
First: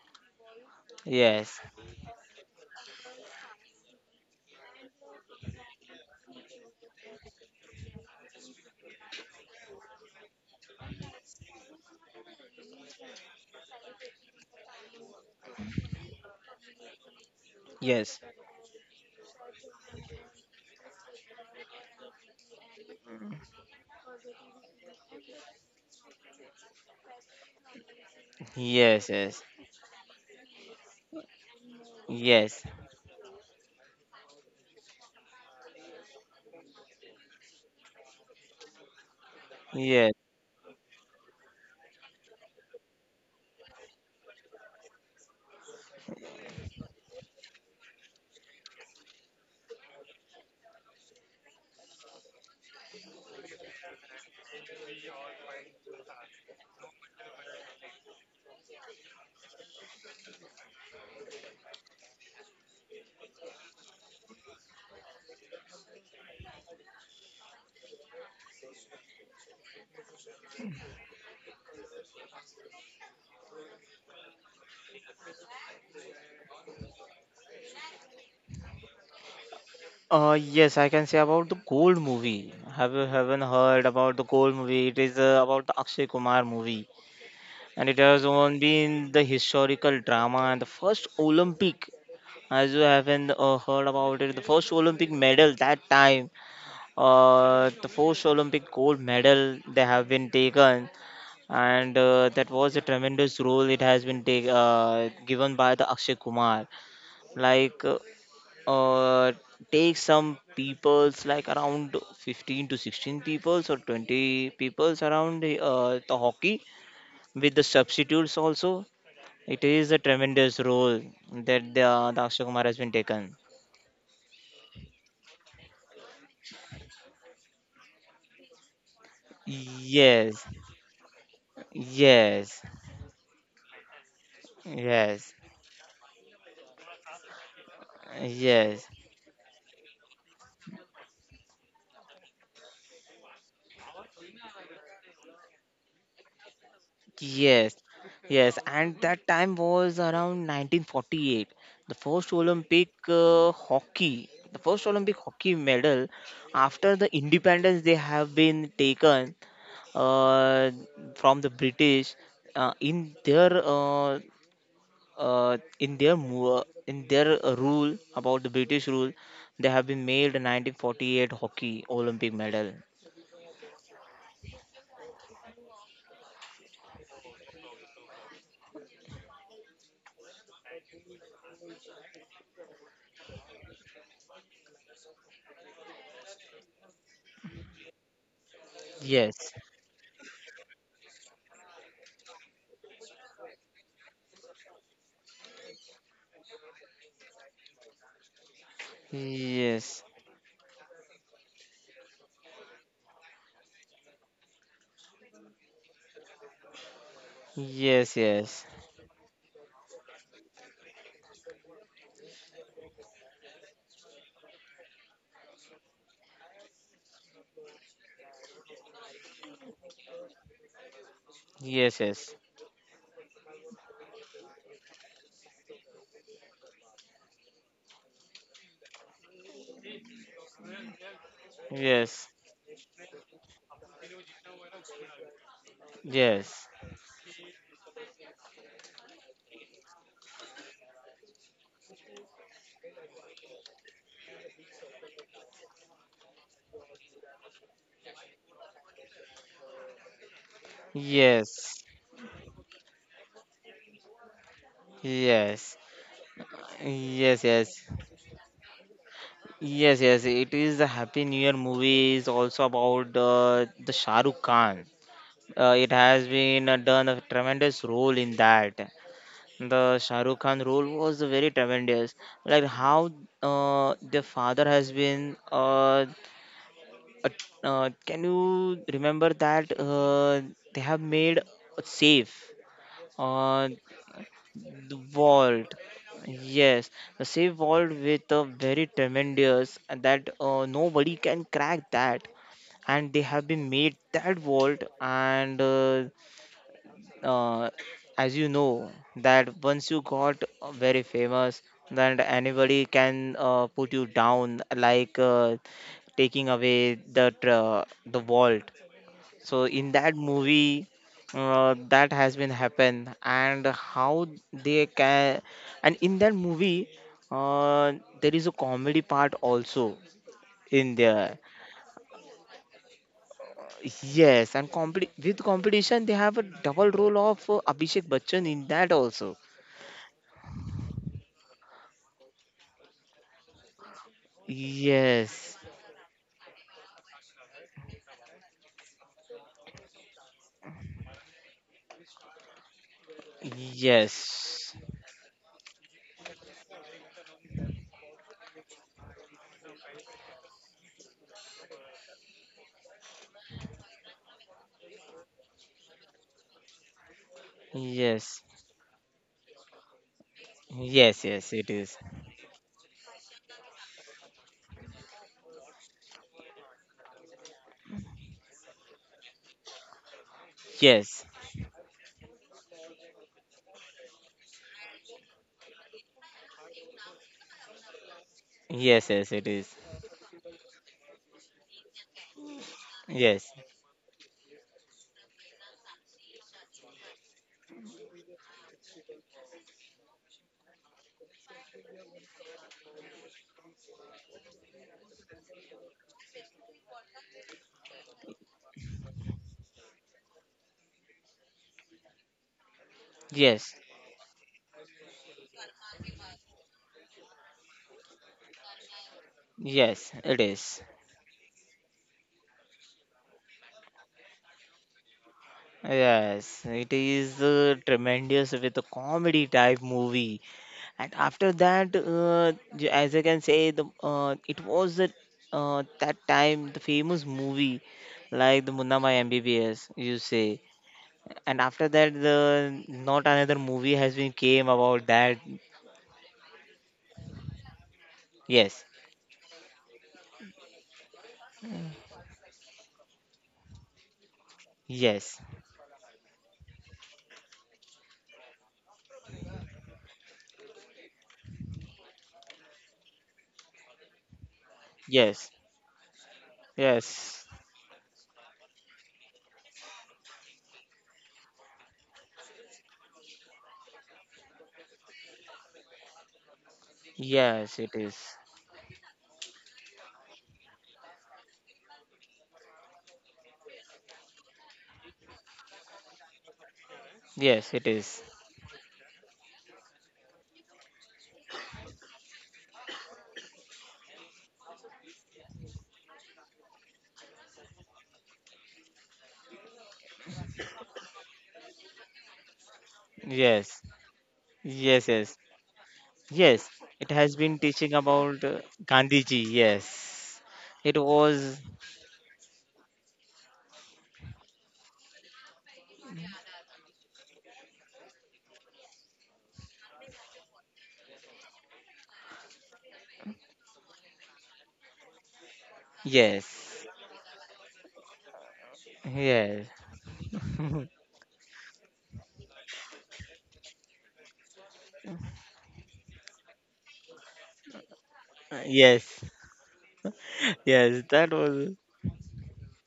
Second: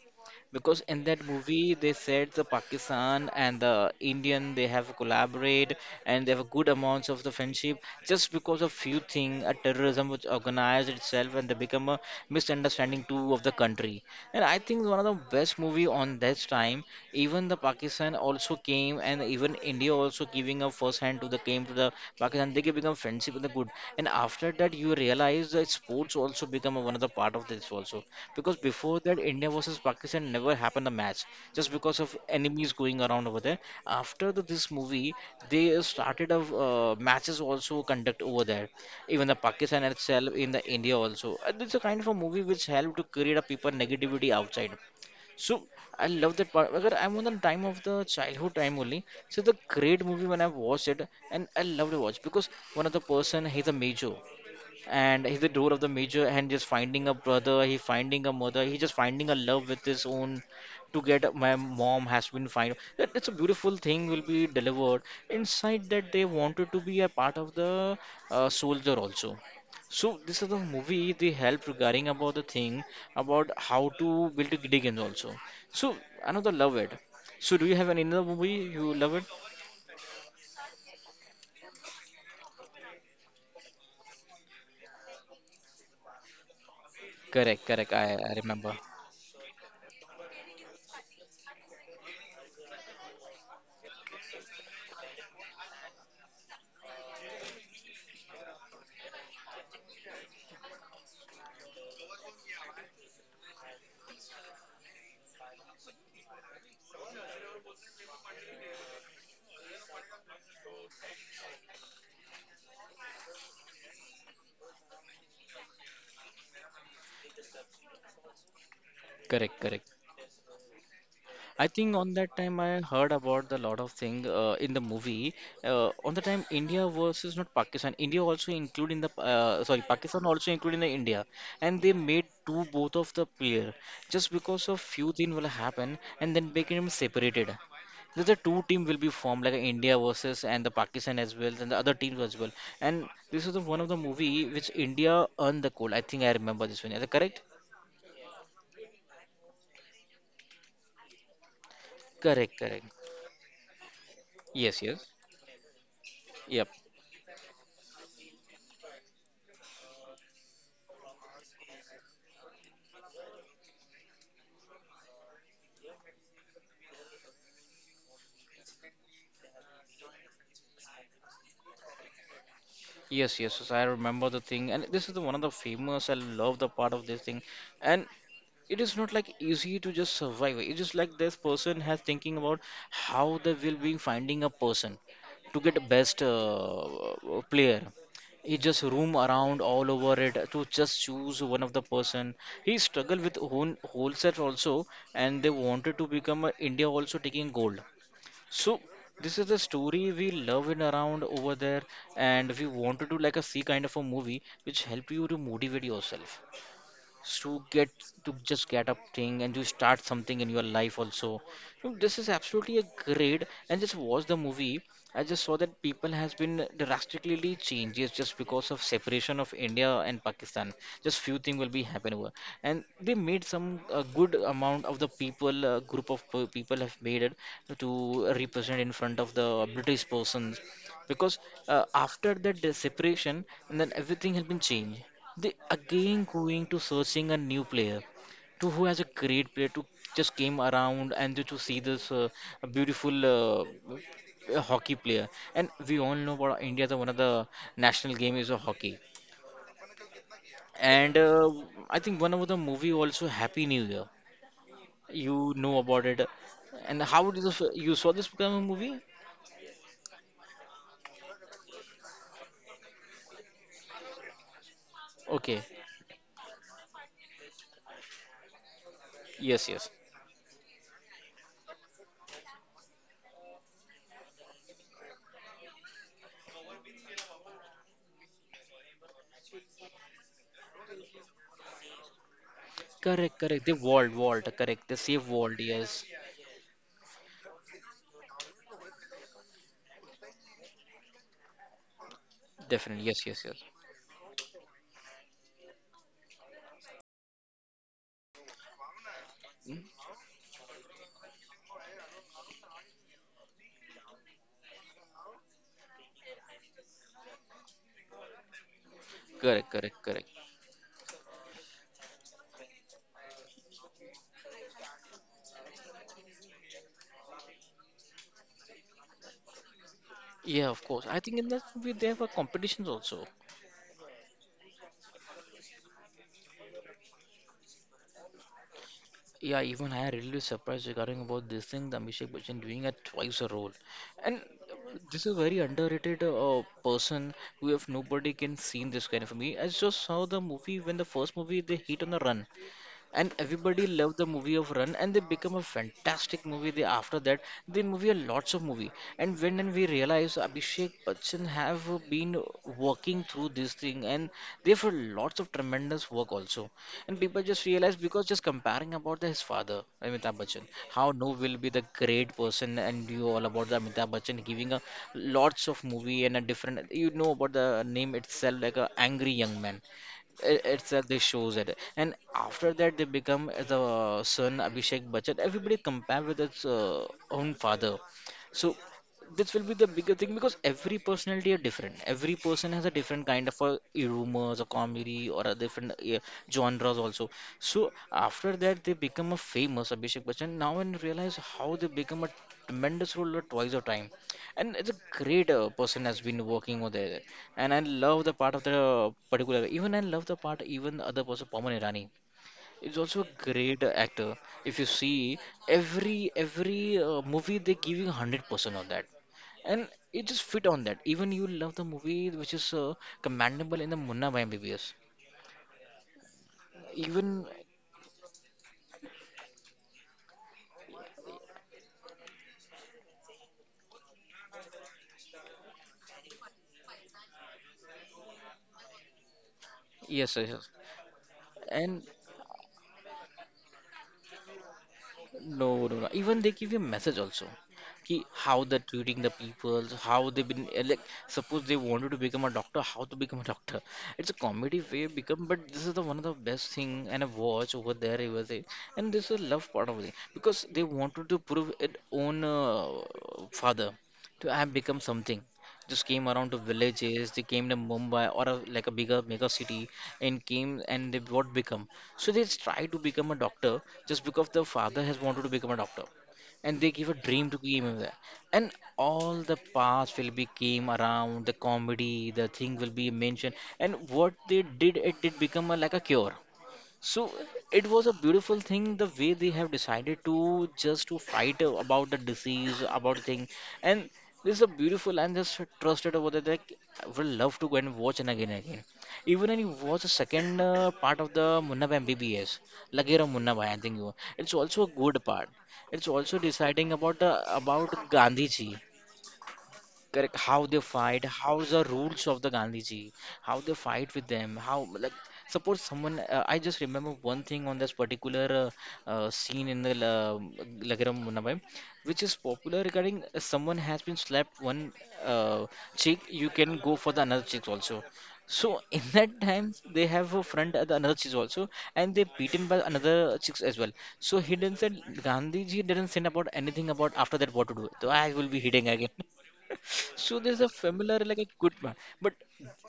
[SPEAKER 1] Because in that
[SPEAKER 2] yes,
[SPEAKER 1] movie, they said the Pakistan and the Indian they have collaborate and they have a good amounts of the friendship just because of few thing a terrorism which organized itself and they become a misunderstanding too of the country. And I think one of the best movie on that time, even the Pakistan
[SPEAKER 2] yes,
[SPEAKER 1] also came and even India also giving a first hand to the game to the Pakistan, they can become friendship with the good. And after that, you realize that sports also become one of the part of this also. Because before
[SPEAKER 2] yes,
[SPEAKER 1] that,
[SPEAKER 2] yes,
[SPEAKER 1] India versus Pakistan never happened a match just because of
[SPEAKER 2] yes,
[SPEAKER 1] enemies going around over there. After this movie, they started of matches also conduct over there, even the Pakistan
[SPEAKER 2] yes.
[SPEAKER 1] itself in the India also. It's a kind of a movie which helped to create a people negativity outside, so I love that part. Agar I'm on the time of the childhood time only. So the great movie when I watched it and I loved to watch because one of the person he's a major and he's the door of the major and just finding a brother he finding a mother he just finding a love with his own to get my mom has been fine that it's a beautiful thing will be delivered inside that they wanted to be a part of the soldier also, so this is the movie they help regarding about the thing about how to build a GD games also, so another love it. So do you have another movie you love it?
[SPEAKER 2] Yes, I can say about the Gold movie. Have you haven't heard about the Gold movie? It is about the Akshay Kumar movie,
[SPEAKER 1] Correct,
[SPEAKER 2] and
[SPEAKER 1] correct.
[SPEAKER 2] it
[SPEAKER 1] i,
[SPEAKER 2] has
[SPEAKER 1] I
[SPEAKER 2] on
[SPEAKER 1] remember.
[SPEAKER 2] been the historical drama, and the first Olympic. As you haven't heard about it, the first Olympic medal that time, the first Olympic gold medal they have been taken, and that was a tremendous role it has been given by the Akshay Kumar, like uh, take some peoples like around 15 to 16 peoples or 20 peoples around the hockey with the substitutes also.
[SPEAKER 1] Correct,
[SPEAKER 2] It is a
[SPEAKER 1] correct.
[SPEAKER 2] tremendous role that
[SPEAKER 1] I
[SPEAKER 2] the,
[SPEAKER 1] think on
[SPEAKER 2] the
[SPEAKER 1] that
[SPEAKER 2] Akshay
[SPEAKER 1] time
[SPEAKER 2] Kumar has
[SPEAKER 1] I
[SPEAKER 2] been
[SPEAKER 1] heard
[SPEAKER 2] taken.
[SPEAKER 1] about the lot of thing in the movie. On the time India versus not Pakistan. India also include in the sorry Pakistan
[SPEAKER 2] Yes,
[SPEAKER 1] also include in the India, and they made
[SPEAKER 2] yes,
[SPEAKER 1] two both of the player just because of few
[SPEAKER 2] yes,
[SPEAKER 1] things will happen and then became separated. There's a two
[SPEAKER 2] yes.
[SPEAKER 1] team will be formed like India versus and the Pakistan as well and the other teams as well. And this is the one of the movie which India earned the gold. I think I remember this one. Is it correct?
[SPEAKER 2] Yes, yes, and that time was around 1948. The first
[SPEAKER 1] Correct, correct.
[SPEAKER 2] Olympic hockey, the
[SPEAKER 1] Yes,
[SPEAKER 2] first
[SPEAKER 1] yes.
[SPEAKER 2] Olympic hockey medal
[SPEAKER 1] Yep.
[SPEAKER 2] after the independence they have been taken uh, from the British uh, in their uh, in their rule about the British rule, they have been made a 1948 hockey Olympic medal.
[SPEAKER 1] Yes, yes, yes, I remember the thing, and this is the one of the famous. I love the part of this thing, and it is not like easy to just survive. It's just like this person has thinking about how they will be finding a person to get best player. He just roam
[SPEAKER 2] Yes,
[SPEAKER 1] around all over it to just choose one of the person. He struggled with own whole set also, and they wanted to become a India also taking gold. So this is the
[SPEAKER 2] yes,
[SPEAKER 1] story we love and around over there, and we wanted to like a see kind of a movie which help you to motivate yourself to get
[SPEAKER 2] yes,
[SPEAKER 1] to
[SPEAKER 2] yes,
[SPEAKER 1] just get up thing and to start something in your life also, so this is absolutely a great and just watch the movie. I just saw that people has been drastically changes just because of separation of India and Pakistan, just few things will be
[SPEAKER 2] yes,
[SPEAKER 1] happen over,
[SPEAKER 2] yes.
[SPEAKER 1] and they made some a good amount of the people group of people have made it to represent in front of the British persons because
[SPEAKER 2] Yes,
[SPEAKER 1] after that the separation and then everything has been changed, they again
[SPEAKER 2] yes,
[SPEAKER 1] going to searching a new player to who has a great player to just came around and to see this beautiful hockey player. And we all know about India, the one of the national game is a hockey. And
[SPEAKER 2] yes,
[SPEAKER 1] I think one of the movie also Happy New Year. You
[SPEAKER 2] yes,
[SPEAKER 1] know about it. And how
[SPEAKER 2] yes,
[SPEAKER 1] did this,
[SPEAKER 2] yes,
[SPEAKER 1] you saw this become a movie?
[SPEAKER 2] yes, yes. It is the Happy New Year movie is also about the Shah Rukh Khan.
[SPEAKER 1] Okay.
[SPEAKER 2] It has been done a tremendous role in that.
[SPEAKER 1] Yes, yes.
[SPEAKER 2] The Shah Rukh Khan role was very tremendous. Like how, the father has been. Uh, can you remember that they have made safe?
[SPEAKER 1] Correct, correct.
[SPEAKER 2] Uh,
[SPEAKER 1] They Walt. Walt. Correct.
[SPEAKER 2] The
[SPEAKER 1] They save Walt.
[SPEAKER 2] vault,
[SPEAKER 1] Yes.
[SPEAKER 2] yes, the save vault with a very tremendous, and that nobody can crack that,
[SPEAKER 1] Definitely.
[SPEAKER 2] and they
[SPEAKER 1] Yes, yes,
[SPEAKER 2] have
[SPEAKER 1] yes.
[SPEAKER 2] been made that vault. And uh, as you know, that
[SPEAKER 1] Mm.
[SPEAKER 2] once you got very famous, then anybody can put you down, like taking away the vault. So
[SPEAKER 1] Correct,
[SPEAKER 2] in
[SPEAKER 1] correct,
[SPEAKER 2] that
[SPEAKER 1] correct.
[SPEAKER 2] movie, that has been happened, and how they can, and in that movie, uh, there is a comedy part also
[SPEAKER 1] Yeah, of
[SPEAKER 2] in
[SPEAKER 1] course. I
[SPEAKER 2] there.
[SPEAKER 1] think in that movie there were competitions also.
[SPEAKER 2] Yes, and competi with competition, they have a double role of Abhishek Bachchan in that also.
[SPEAKER 1] Yeah, even I really surprised regarding about this thing, the Abhishek Bachchan doing a twice a role, and this is
[SPEAKER 2] Yes,
[SPEAKER 1] very underrated person who if nobody can see this kind of movie. I just saw the movie when the first movie they hit on a run, and everybody loved the movie
[SPEAKER 2] yes,
[SPEAKER 1] of Run and they become a fantastic movie they, after that they movie a lots of movie, and when and we realize Abhishek Bachchan have been working through this thing and they've had lots of tremendous work also, and people just realize because
[SPEAKER 2] yes,
[SPEAKER 1] just comparing about his father Amitabh Bachchan how
[SPEAKER 2] yes,
[SPEAKER 1] no
[SPEAKER 2] yes,
[SPEAKER 1] will
[SPEAKER 2] it
[SPEAKER 1] be the
[SPEAKER 2] is.
[SPEAKER 1] great person and you all about the Amitabh Bachchan giving a lots of movie and a different you know about the name itself like a angry young man, it's that they
[SPEAKER 2] Yes,
[SPEAKER 1] shows it, and after that they become the son Abhishek Bachchan everybody compare with its own father, so
[SPEAKER 2] yes, yes, it
[SPEAKER 1] this will
[SPEAKER 2] is.
[SPEAKER 1] be the bigger thing because every personality are different every person has a different
[SPEAKER 2] Yes,
[SPEAKER 1] kind of rumors or comedy or a different genres also, so after that they become a famous Abhishek Bachchan now and realize how they become a tremendous role twice of time, and it's a great person has been working over there, and I love the part of the particular. Even I love the part. Even other person, Pawan Irani, is also a
[SPEAKER 2] yes,
[SPEAKER 1] great actor. If you see every movie, they give you 100% on that, and
[SPEAKER 2] yes,
[SPEAKER 1] it
[SPEAKER 2] it
[SPEAKER 1] just fit
[SPEAKER 2] is.
[SPEAKER 1] on that. Even you love the movie, which is commendable in the Munna by MBBS.
[SPEAKER 2] Yes, it is
[SPEAKER 1] Even
[SPEAKER 2] tremendous with a comedy type movie, and after that, as I can say, the it was that that time the famous movie like the Munna Mai MBBS, you
[SPEAKER 1] yes, yes,
[SPEAKER 2] say,
[SPEAKER 1] yes.
[SPEAKER 2] and after
[SPEAKER 1] And
[SPEAKER 2] that, the not another movie has been came about that.
[SPEAKER 1] no, no, no. Even they give you a message also. Ki how
[SPEAKER 2] Yes,
[SPEAKER 1] they're treating the people, how they've been like suppose they wanted to become a doctor, how to become a doctor. It's a comedy way
[SPEAKER 2] yes,
[SPEAKER 1] become, but this is the one of the best thing and I watch over there it was it, and this is love part of it because they wanted to prove it own father to have become something
[SPEAKER 2] yes,
[SPEAKER 1] just came around to villages
[SPEAKER 2] yes,
[SPEAKER 1] they came to Mumbai or a, like a bigger mega city and came and they what become, so they try to become a doctor just because their father has wanted to become a doctor and they give a dream to
[SPEAKER 2] yes,
[SPEAKER 1] game
[SPEAKER 2] it
[SPEAKER 1] him
[SPEAKER 2] is.
[SPEAKER 1] there, and all the parts will be came around the comedy the thing will be mentioned and what they did it did become a, like a cure, so
[SPEAKER 2] Yes, it
[SPEAKER 1] it was a
[SPEAKER 2] is.
[SPEAKER 1] beautiful thing the way they have decided to just to fight about the disease, about thing, and this is a beautiful and just trusted over there. Like I would love to go and watch and again and again. Even when you watch the second part of the Munna Bhai MBBS, Lagera Munna Bhai, I
[SPEAKER 2] Yes,
[SPEAKER 1] think you. It's also a
[SPEAKER 2] yes,
[SPEAKER 1] good
[SPEAKER 2] yes.
[SPEAKER 1] part. It's also
[SPEAKER 2] Yes,
[SPEAKER 1] deciding
[SPEAKER 2] it
[SPEAKER 1] about the
[SPEAKER 2] has been teaching
[SPEAKER 1] about
[SPEAKER 2] about
[SPEAKER 1] Gandhi ji,
[SPEAKER 2] Gandhiji.
[SPEAKER 1] correct
[SPEAKER 2] Yes,
[SPEAKER 1] how they
[SPEAKER 2] it
[SPEAKER 1] fight. How
[SPEAKER 2] was.
[SPEAKER 1] the rules of the Gandhiji, how they fight with them how like suppose someone I just remember one thing on this particular scene in the lagaram Munnabai, which is popular regarding someone has been slapped one uh, cheek you
[SPEAKER 2] Yes,
[SPEAKER 1] can go for the another cheek also, so in that time
[SPEAKER 2] yes,
[SPEAKER 1] they have a friend at the another cheek also and they beaten by another chicks as well, so he didn't said Gandhiji didn't say about anything about after that what to do so I will be hitting again,
[SPEAKER 2] yes,
[SPEAKER 1] so there's a
[SPEAKER 2] yes.
[SPEAKER 1] familiar
[SPEAKER 2] That
[SPEAKER 1] like a good
[SPEAKER 2] was.
[SPEAKER 1] man, but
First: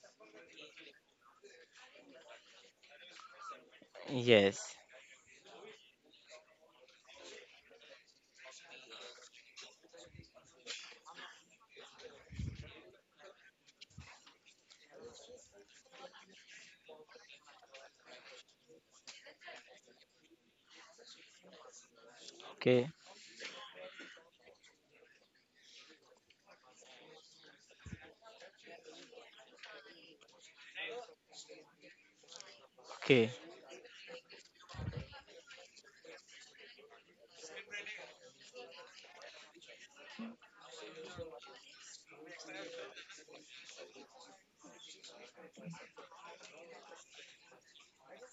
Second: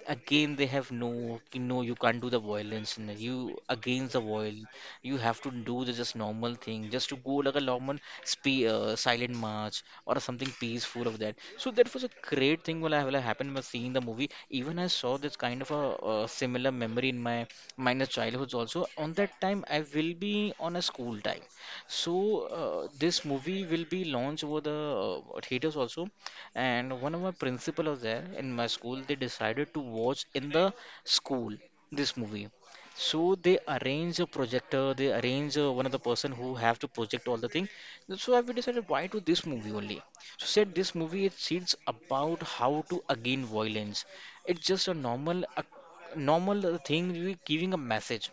[SPEAKER 1] again they have no, no, you can't do the violence. No, you against the violence,
[SPEAKER 2] Yes.
[SPEAKER 1] you have to do the just normal thing, just to go like a normal spe silent march or something peaceful of that. So that was a great thing when I happened when seeing the movie. Even I saw this kind of a, similar memory in my minus childhoods also. On that time, I will be on a school time. So
[SPEAKER 2] Okay.
[SPEAKER 1] this movie will be launched over the theaters also. And one of my principal was there in my school. They decided to watch in the school this movie.
[SPEAKER 2] Okay.
[SPEAKER 1] So they arrange a projector. They arrange one of the person who have to project all the thing. So I we decided why to this movie only. So said this movie it seems about how to again violence. It's just a normal thing. We giving a message,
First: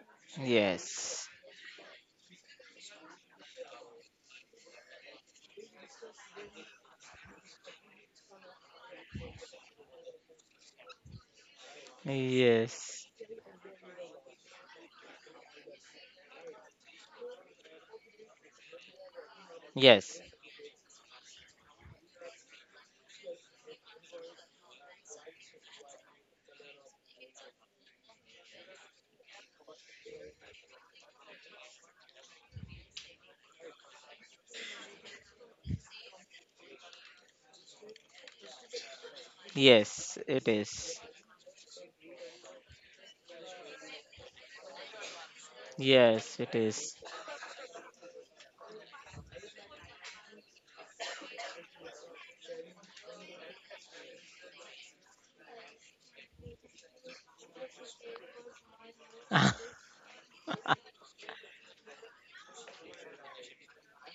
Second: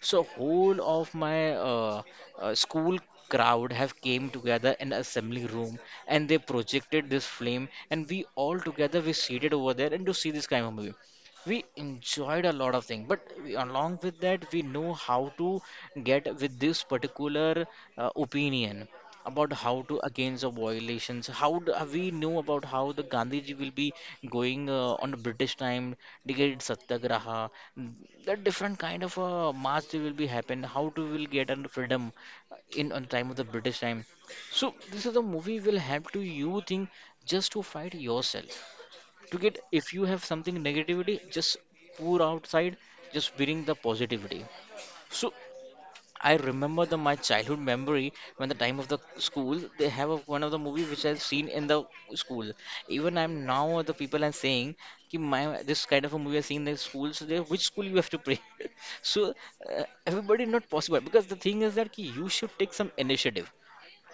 [SPEAKER 1] so whole of
[SPEAKER 2] Yes.
[SPEAKER 1] my school crowd have came together in assembly room and they projected this flame and we all together we seated over there and to see this kind of movie. We enjoyed a lot of things,
[SPEAKER 2] Yes.
[SPEAKER 1] but we, along with that, we know how to get with this particular opinion about how to
[SPEAKER 2] Yes.
[SPEAKER 1] against the violations. How do, we know about how the Gandhiji will be going on the British time to Satyagraha, mm, the different kind of march they will be happen. How to will get on freedom in on time of the British time. So this is a movie will help to you think just to fight yourself to get if you
[SPEAKER 2] Yes.
[SPEAKER 1] have
[SPEAKER 2] It
[SPEAKER 1] something
[SPEAKER 2] is.
[SPEAKER 1] negativity just pour outside just bring the positivity so I
[SPEAKER 2] Yes. It
[SPEAKER 1] remember
[SPEAKER 2] is.
[SPEAKER 1] the my childhood memory when the time of the school they have a, one of the movie which I've seen in the school. Even I'm now the people are saying कि my this kind of a movie I seen in the school. So they, which school you have to pray? So everybody not possible because the thing is that कि you should take some initiative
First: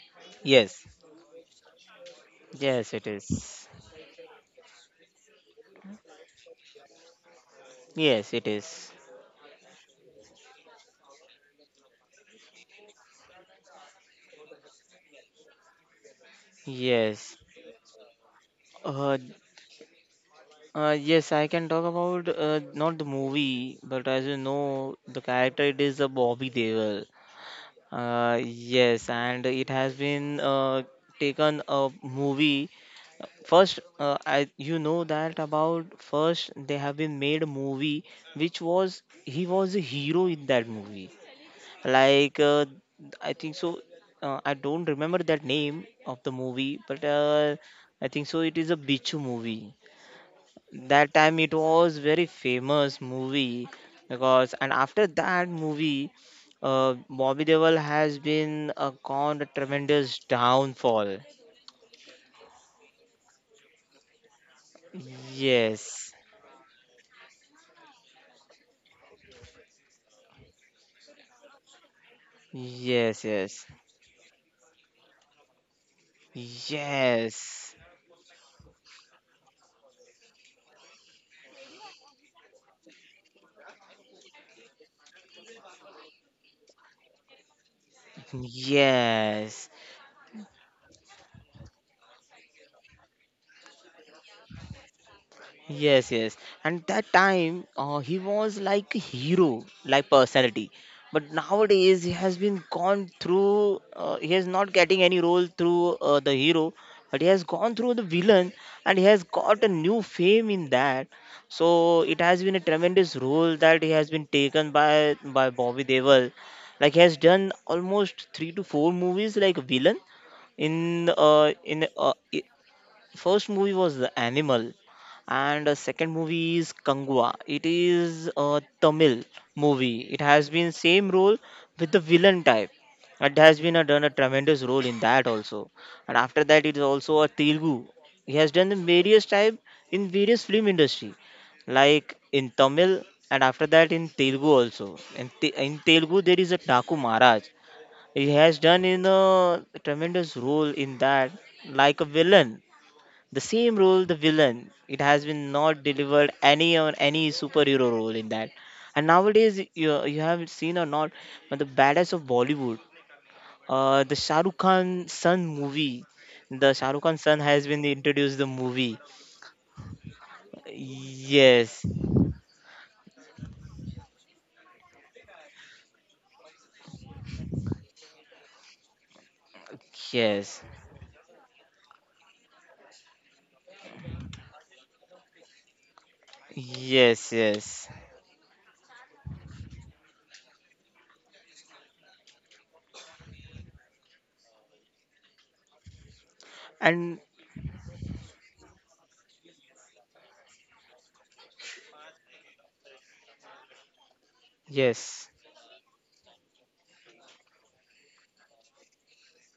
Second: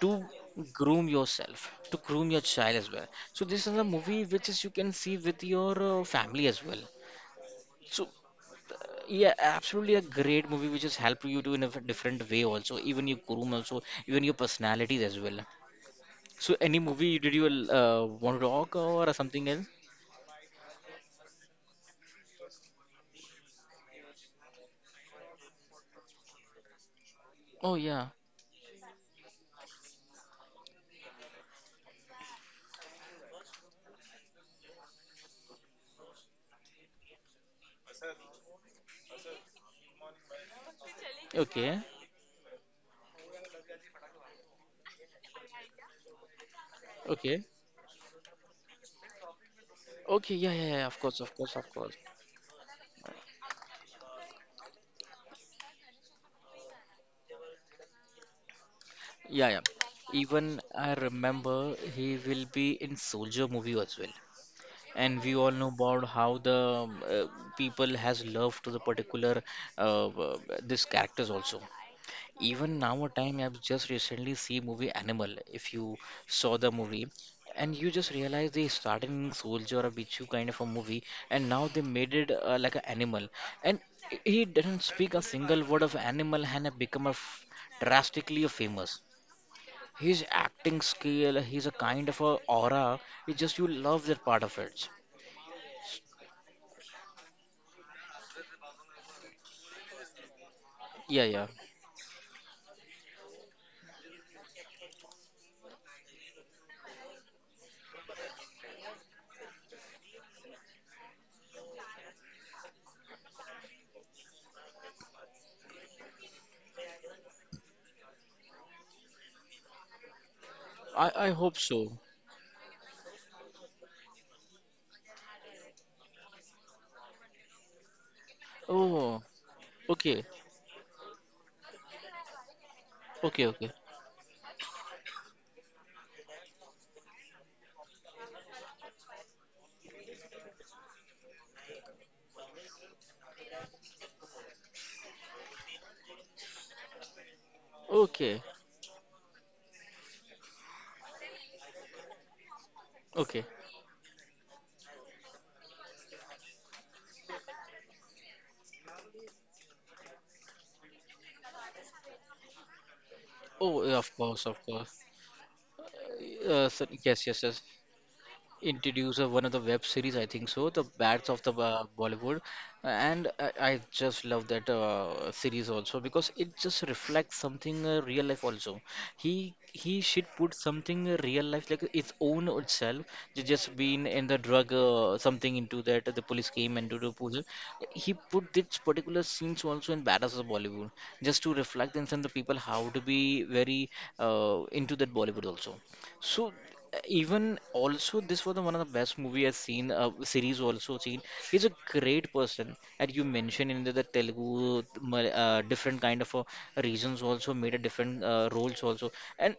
[SPEAKER 1] to
[SPEAKER 2] yes.
[SPEAKER 1] groom yourself to groom your child as
[SPEAKER 2] Yes. It
[SPEAKER 1] well. So this
[SPEAKER 2] is.
[SPEAKER 1] is a movie which is you can see with your family as well. So
[SPEAKER 2] Yes. It is.
[SPEAKER 1] yeah, absolutely a great movie which has helped you to in a different way also even your groom also even your personalities as well so any movie did
[SPEAKER 2] Yes.
[SPEAKER 1] you want to talk or
[SPEAKER 2] Uh,
[SPEAKER 1] something else?
[SPEAKER 2] Yes, I can talk about not the movie, but as you know, the character it is a Bobby Deol.
[SPEAKER 1] Oh yeah.
[SPEAKER 2] Yes, and it has been taken a movie. First, I, you know that about first they have been made a movie which was he was a hero in that movie.
[SPEAKER 1] okay,
[SPEAKER 2] Like, I think so. I don't remember that name of the movie, but
[SPEAKER 1] okay,
[SPEAKER 2] I think so. It is a Bichu movie.
[SPEAKER 1] okay, yeah, yeah, yeah, of
[SPEAKER 2] That
[SPEAKER 1] course, of
[SPEAKER 2] time
[SPEAKER 1] course,
[SPEAKER 2] it
[SPEAKER 1] of course.
[SPEAKER 2] was very famous movie, because and after that movie Bobby Deol has been
[SPEAKER 1] Yeah,
[SPEAKER 2] gone a
[SPEAKER 1] yeah,
[SPEAKER 2] tremendous
[SPEAKER 1] even I
[SPEAKER 2] downfall.
[SPEAKER 1] remember he will be in soldier movie as well and we all know about how
[SPEAKER 2] Yes,
[SPEAKER 1] the people has love to the particular uh, uh, this characters also. Even now, a time
[SPEAKER 2] yes,
[SPEAKER 1] I've
[SPEAKER 2] yes,
[SPEAKER 1] just recently see movie Animal. If you saw the movie, and you
[SPEAKER 2] yes,
[SPEAKER 1] just realize they started in soldier or a Bichu kind of a movie, and now they made it like an animal. And he didn't speak a single word of animal and have become a f drastically famous.
[SPEAKER 2] yes.
[SPEAKER 1] His acting skill, he's a kind of a aura. It just you love that part of it.
[SPEAKER 2] Yes, yes. And that time, he was like a hero, like personality. But
[SPEAKER 1] Yeah, yeah.
[SPEAKER 2] nowadays, he has been gone through. He is not getting any role through the hero, but he has gone through the villain, and he has got a new fame in that. So it has been a tremendous role that he has been taken by Bobby Deol. Like he has done almost three to four movies like a villain
[SPEAKER 1] I,
[SPEAKER 2] in
[SPEAKER 1] I hope
[SPEAKER 2] uh,
[SPEAKER 1] so.
[SPEAKER 2] in uh, i- first movie was the animal, and the second movie is Kangwa. It is a
[SPEAKER 1] Oh.
[SPEAKER 2] Tamil movie.
[SPEAKER 1] Okay,
[SPEAKER 2] It has been same role, with the villain type.
[SPEAKER 1] okay,
[SPEAKER 2] It
[SPEAKER 1] okay,
[SPEAKER 2] has been a, done a tremendous role in that also. And after that, it is also a Telugu, he has done the various type in various film industry, like in Tamil, and after that in Telugu also. And in, in Telugu there is a Taku Maharaj, he
[SPEAKER 1] okay,
[SPEAKER 2] has done in a tremendous role in that like a villain.
[SPEAKER 1] okay.
[SPEAKER 2] The same role, the villain, it has been not delivered any or any superhero role in that. And nowadays, you have seen or not, but the badass of Bollywood,
[SPEAKER 1] Oh, yeah, of
[SPEAKER 2] the
[SPEAKER 1] course,
[SPEAKER 2] Shah
[SPEAKER 1] of
[SPEAKER 2] Rukh
[SPEAKER 1] course.
[SPEAKER 2] Khan son movie,
[SPEAKER 1] Uh,
[SPEAKER 2] the
[SPEAKER 1] so,
[SPEAKER 2] Shah Rukh
[SPEAKER 1] yes,
[SPEAKER 2] Khan
[SPEAKER 1] yes,
[SPEAKER 2] son
[SPEAKER 1] yes.
[SPEAKER 2] has been introduced the movie.
[SPEAKER 1] Introduce of one of the web series, I think so, the Bats of the
[SPEAKER 2] Yes,
[SPEAKER 1] Bollywood, and I just love that series also because it just reflects something real life also. He should put
[SPEAKER 2] yes,
[SPEAKER 1] something real life like its own itself. They just been in the drug something into that the police came and do the
[SPEAKER 2] yes,
[SPEAKER 1] puzzle.
[SPEAKER 2] yes,
[SPEAKER 1] He put this particular scenes also in Badass of Bollywood just to reflect and send the people how to be very into that Bollywood also. So
[SPEAKER 2] and
[SPEAKER 1] even also this was the one of the best movie I've seen, series also seen. He's a great person, and you mentioned in the Telugu
[SPEAKER 2] yes,
[SPEAKER 1] Different kind of reasons also made a different roles also, and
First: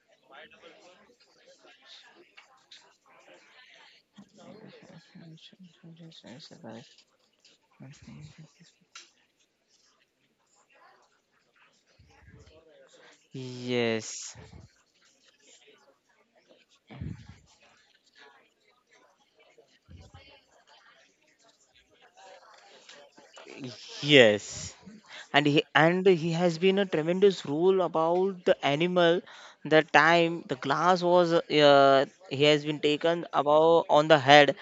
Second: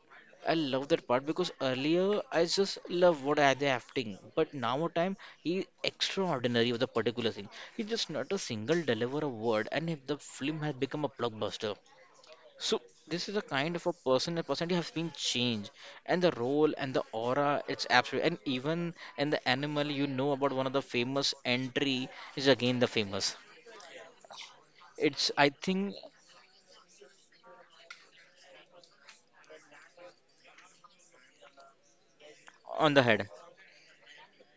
[SPEAKER 1] I love that part because earlier I just love what are the acting, but now a time he extraordinary with a particular thing. He just not a single deliver a word, and if the film has become a blockbuster. So this is a kind of
[SPEAKER 2] yes,
[SPEAKER 1] a person has been changed, and the role and the aura, it's absolutely, and even in the animal, you know about one of the famous entry is again the famous.
[SPEAKER 2] yes.
[SPEAKER 1] It's
[SPEAKER 2] and
[SPEAKER 1] I
[SPEAKER 2] he
[SPEAKER 1] think
[SPEAKER 2] and he has been a tremendous rule about the animal. The time the glass was, he has been
[SPEAKER 1] on the
[SPEAKER 2] taken
[SPEAKER 1] head,
[SPEAKER 2] about on the head,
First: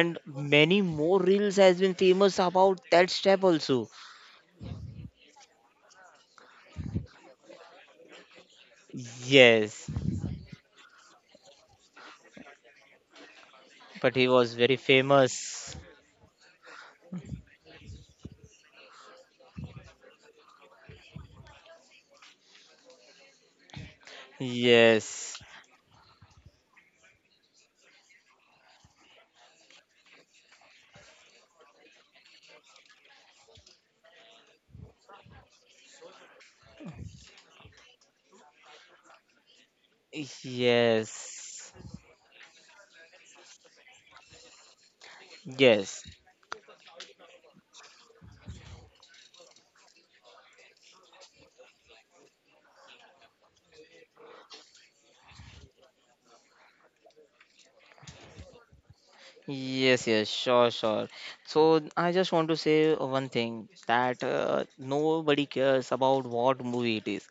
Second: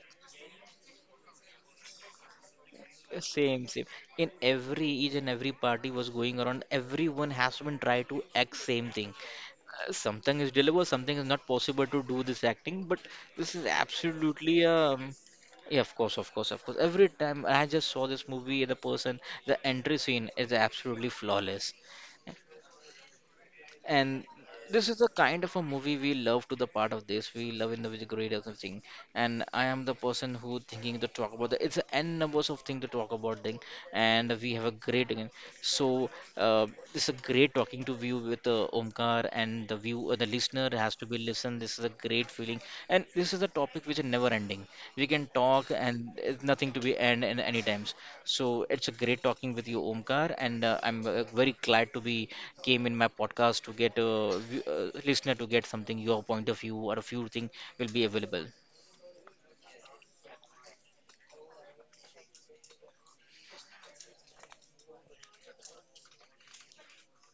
[SPEAKER 2] and many more reels has been famous about that step
[SPEAKER 1] Same,
[SPEAKER 2] also.
[SPEAKER 1] same. In every each and every party was going around, everyone has been try to act same thing.
[SPEAKER 2] Yes.
[SPEAKER 1] Something is deliver. Something is not possible to do this acting, but this is
[SPEAKER 2] But he was
[SPEAKER 1] absolutely
[SPEAKER 2] very famous.
[SPEAKER 1] yeah, of course, of course, of course. Every time I just saw this movie, the person, the entry scene is absolutely flawless and this is the
[SPEAKER 2] Yes,
[SPEAKER 1] kind of a movie we love to the part of this we love in the with great of thing. And I am the person who thinking to talk about the, it's a n numbers of thing to talk about thing and we have a great again so uh, it's a great talking to view with omkar and the view the listener has to we listen. This
[SPEAKER 2] yes.
[SPEAKER 1] is a great feeling, and this is a topic which is never ending. We can talk,
[SPEAKER 2] Yes,
[SPEAKER 1] and it's nothing to be end in any times. So it's a great talking with you, Omkar, and I'm very glad to be came in my podcast to get a v- uh, listener to get something your point of view or a few thing will be available.
[SPEAKER 2] yes, yes, sure, sure. So I just want to say one thing, that nobody cares about what movie it is.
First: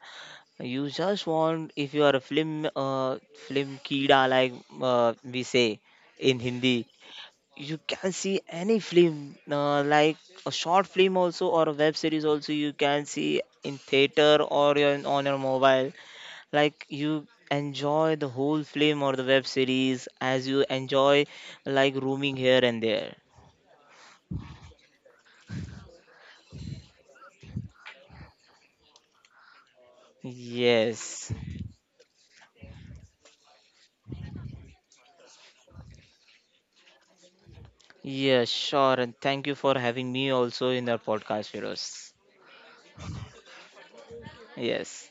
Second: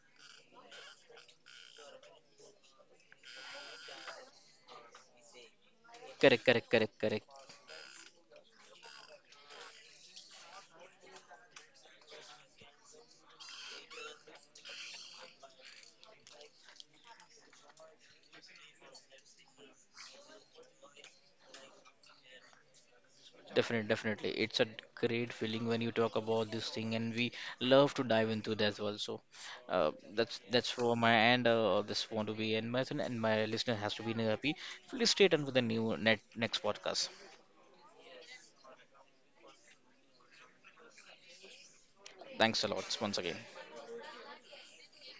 [SPEAKER 2] You just want, if you are a film film kida, like we say in
[SPEAKER 1] Correct, correct,
[SPEAKER 2] Hindi,
[SPEAKER 1] correct, correct.
[SPEAKER 2] you can see any film like a short film also or a web series also you can see in theater or your, on your mobile. Like you enjoy the whole film or the web series as you enjoy like roaming here and there.
[SPEAKER 1] Definitely, definitely. It's a great feeling when you talk about this thing, and we love to dive into that as well. So, that's from my
[SPEAKER 2] Yes.
[SPEAKER 1] end. This want to be and my listener has to be happy. Please stay tuned for the new net next podcast.
[SPEAKER 2] Yes, sure. And thank you for having me also in our podcast, Firoz.
[SPEAKER 1] Thanks a lot once again.
[SPEAKER 2] Yes.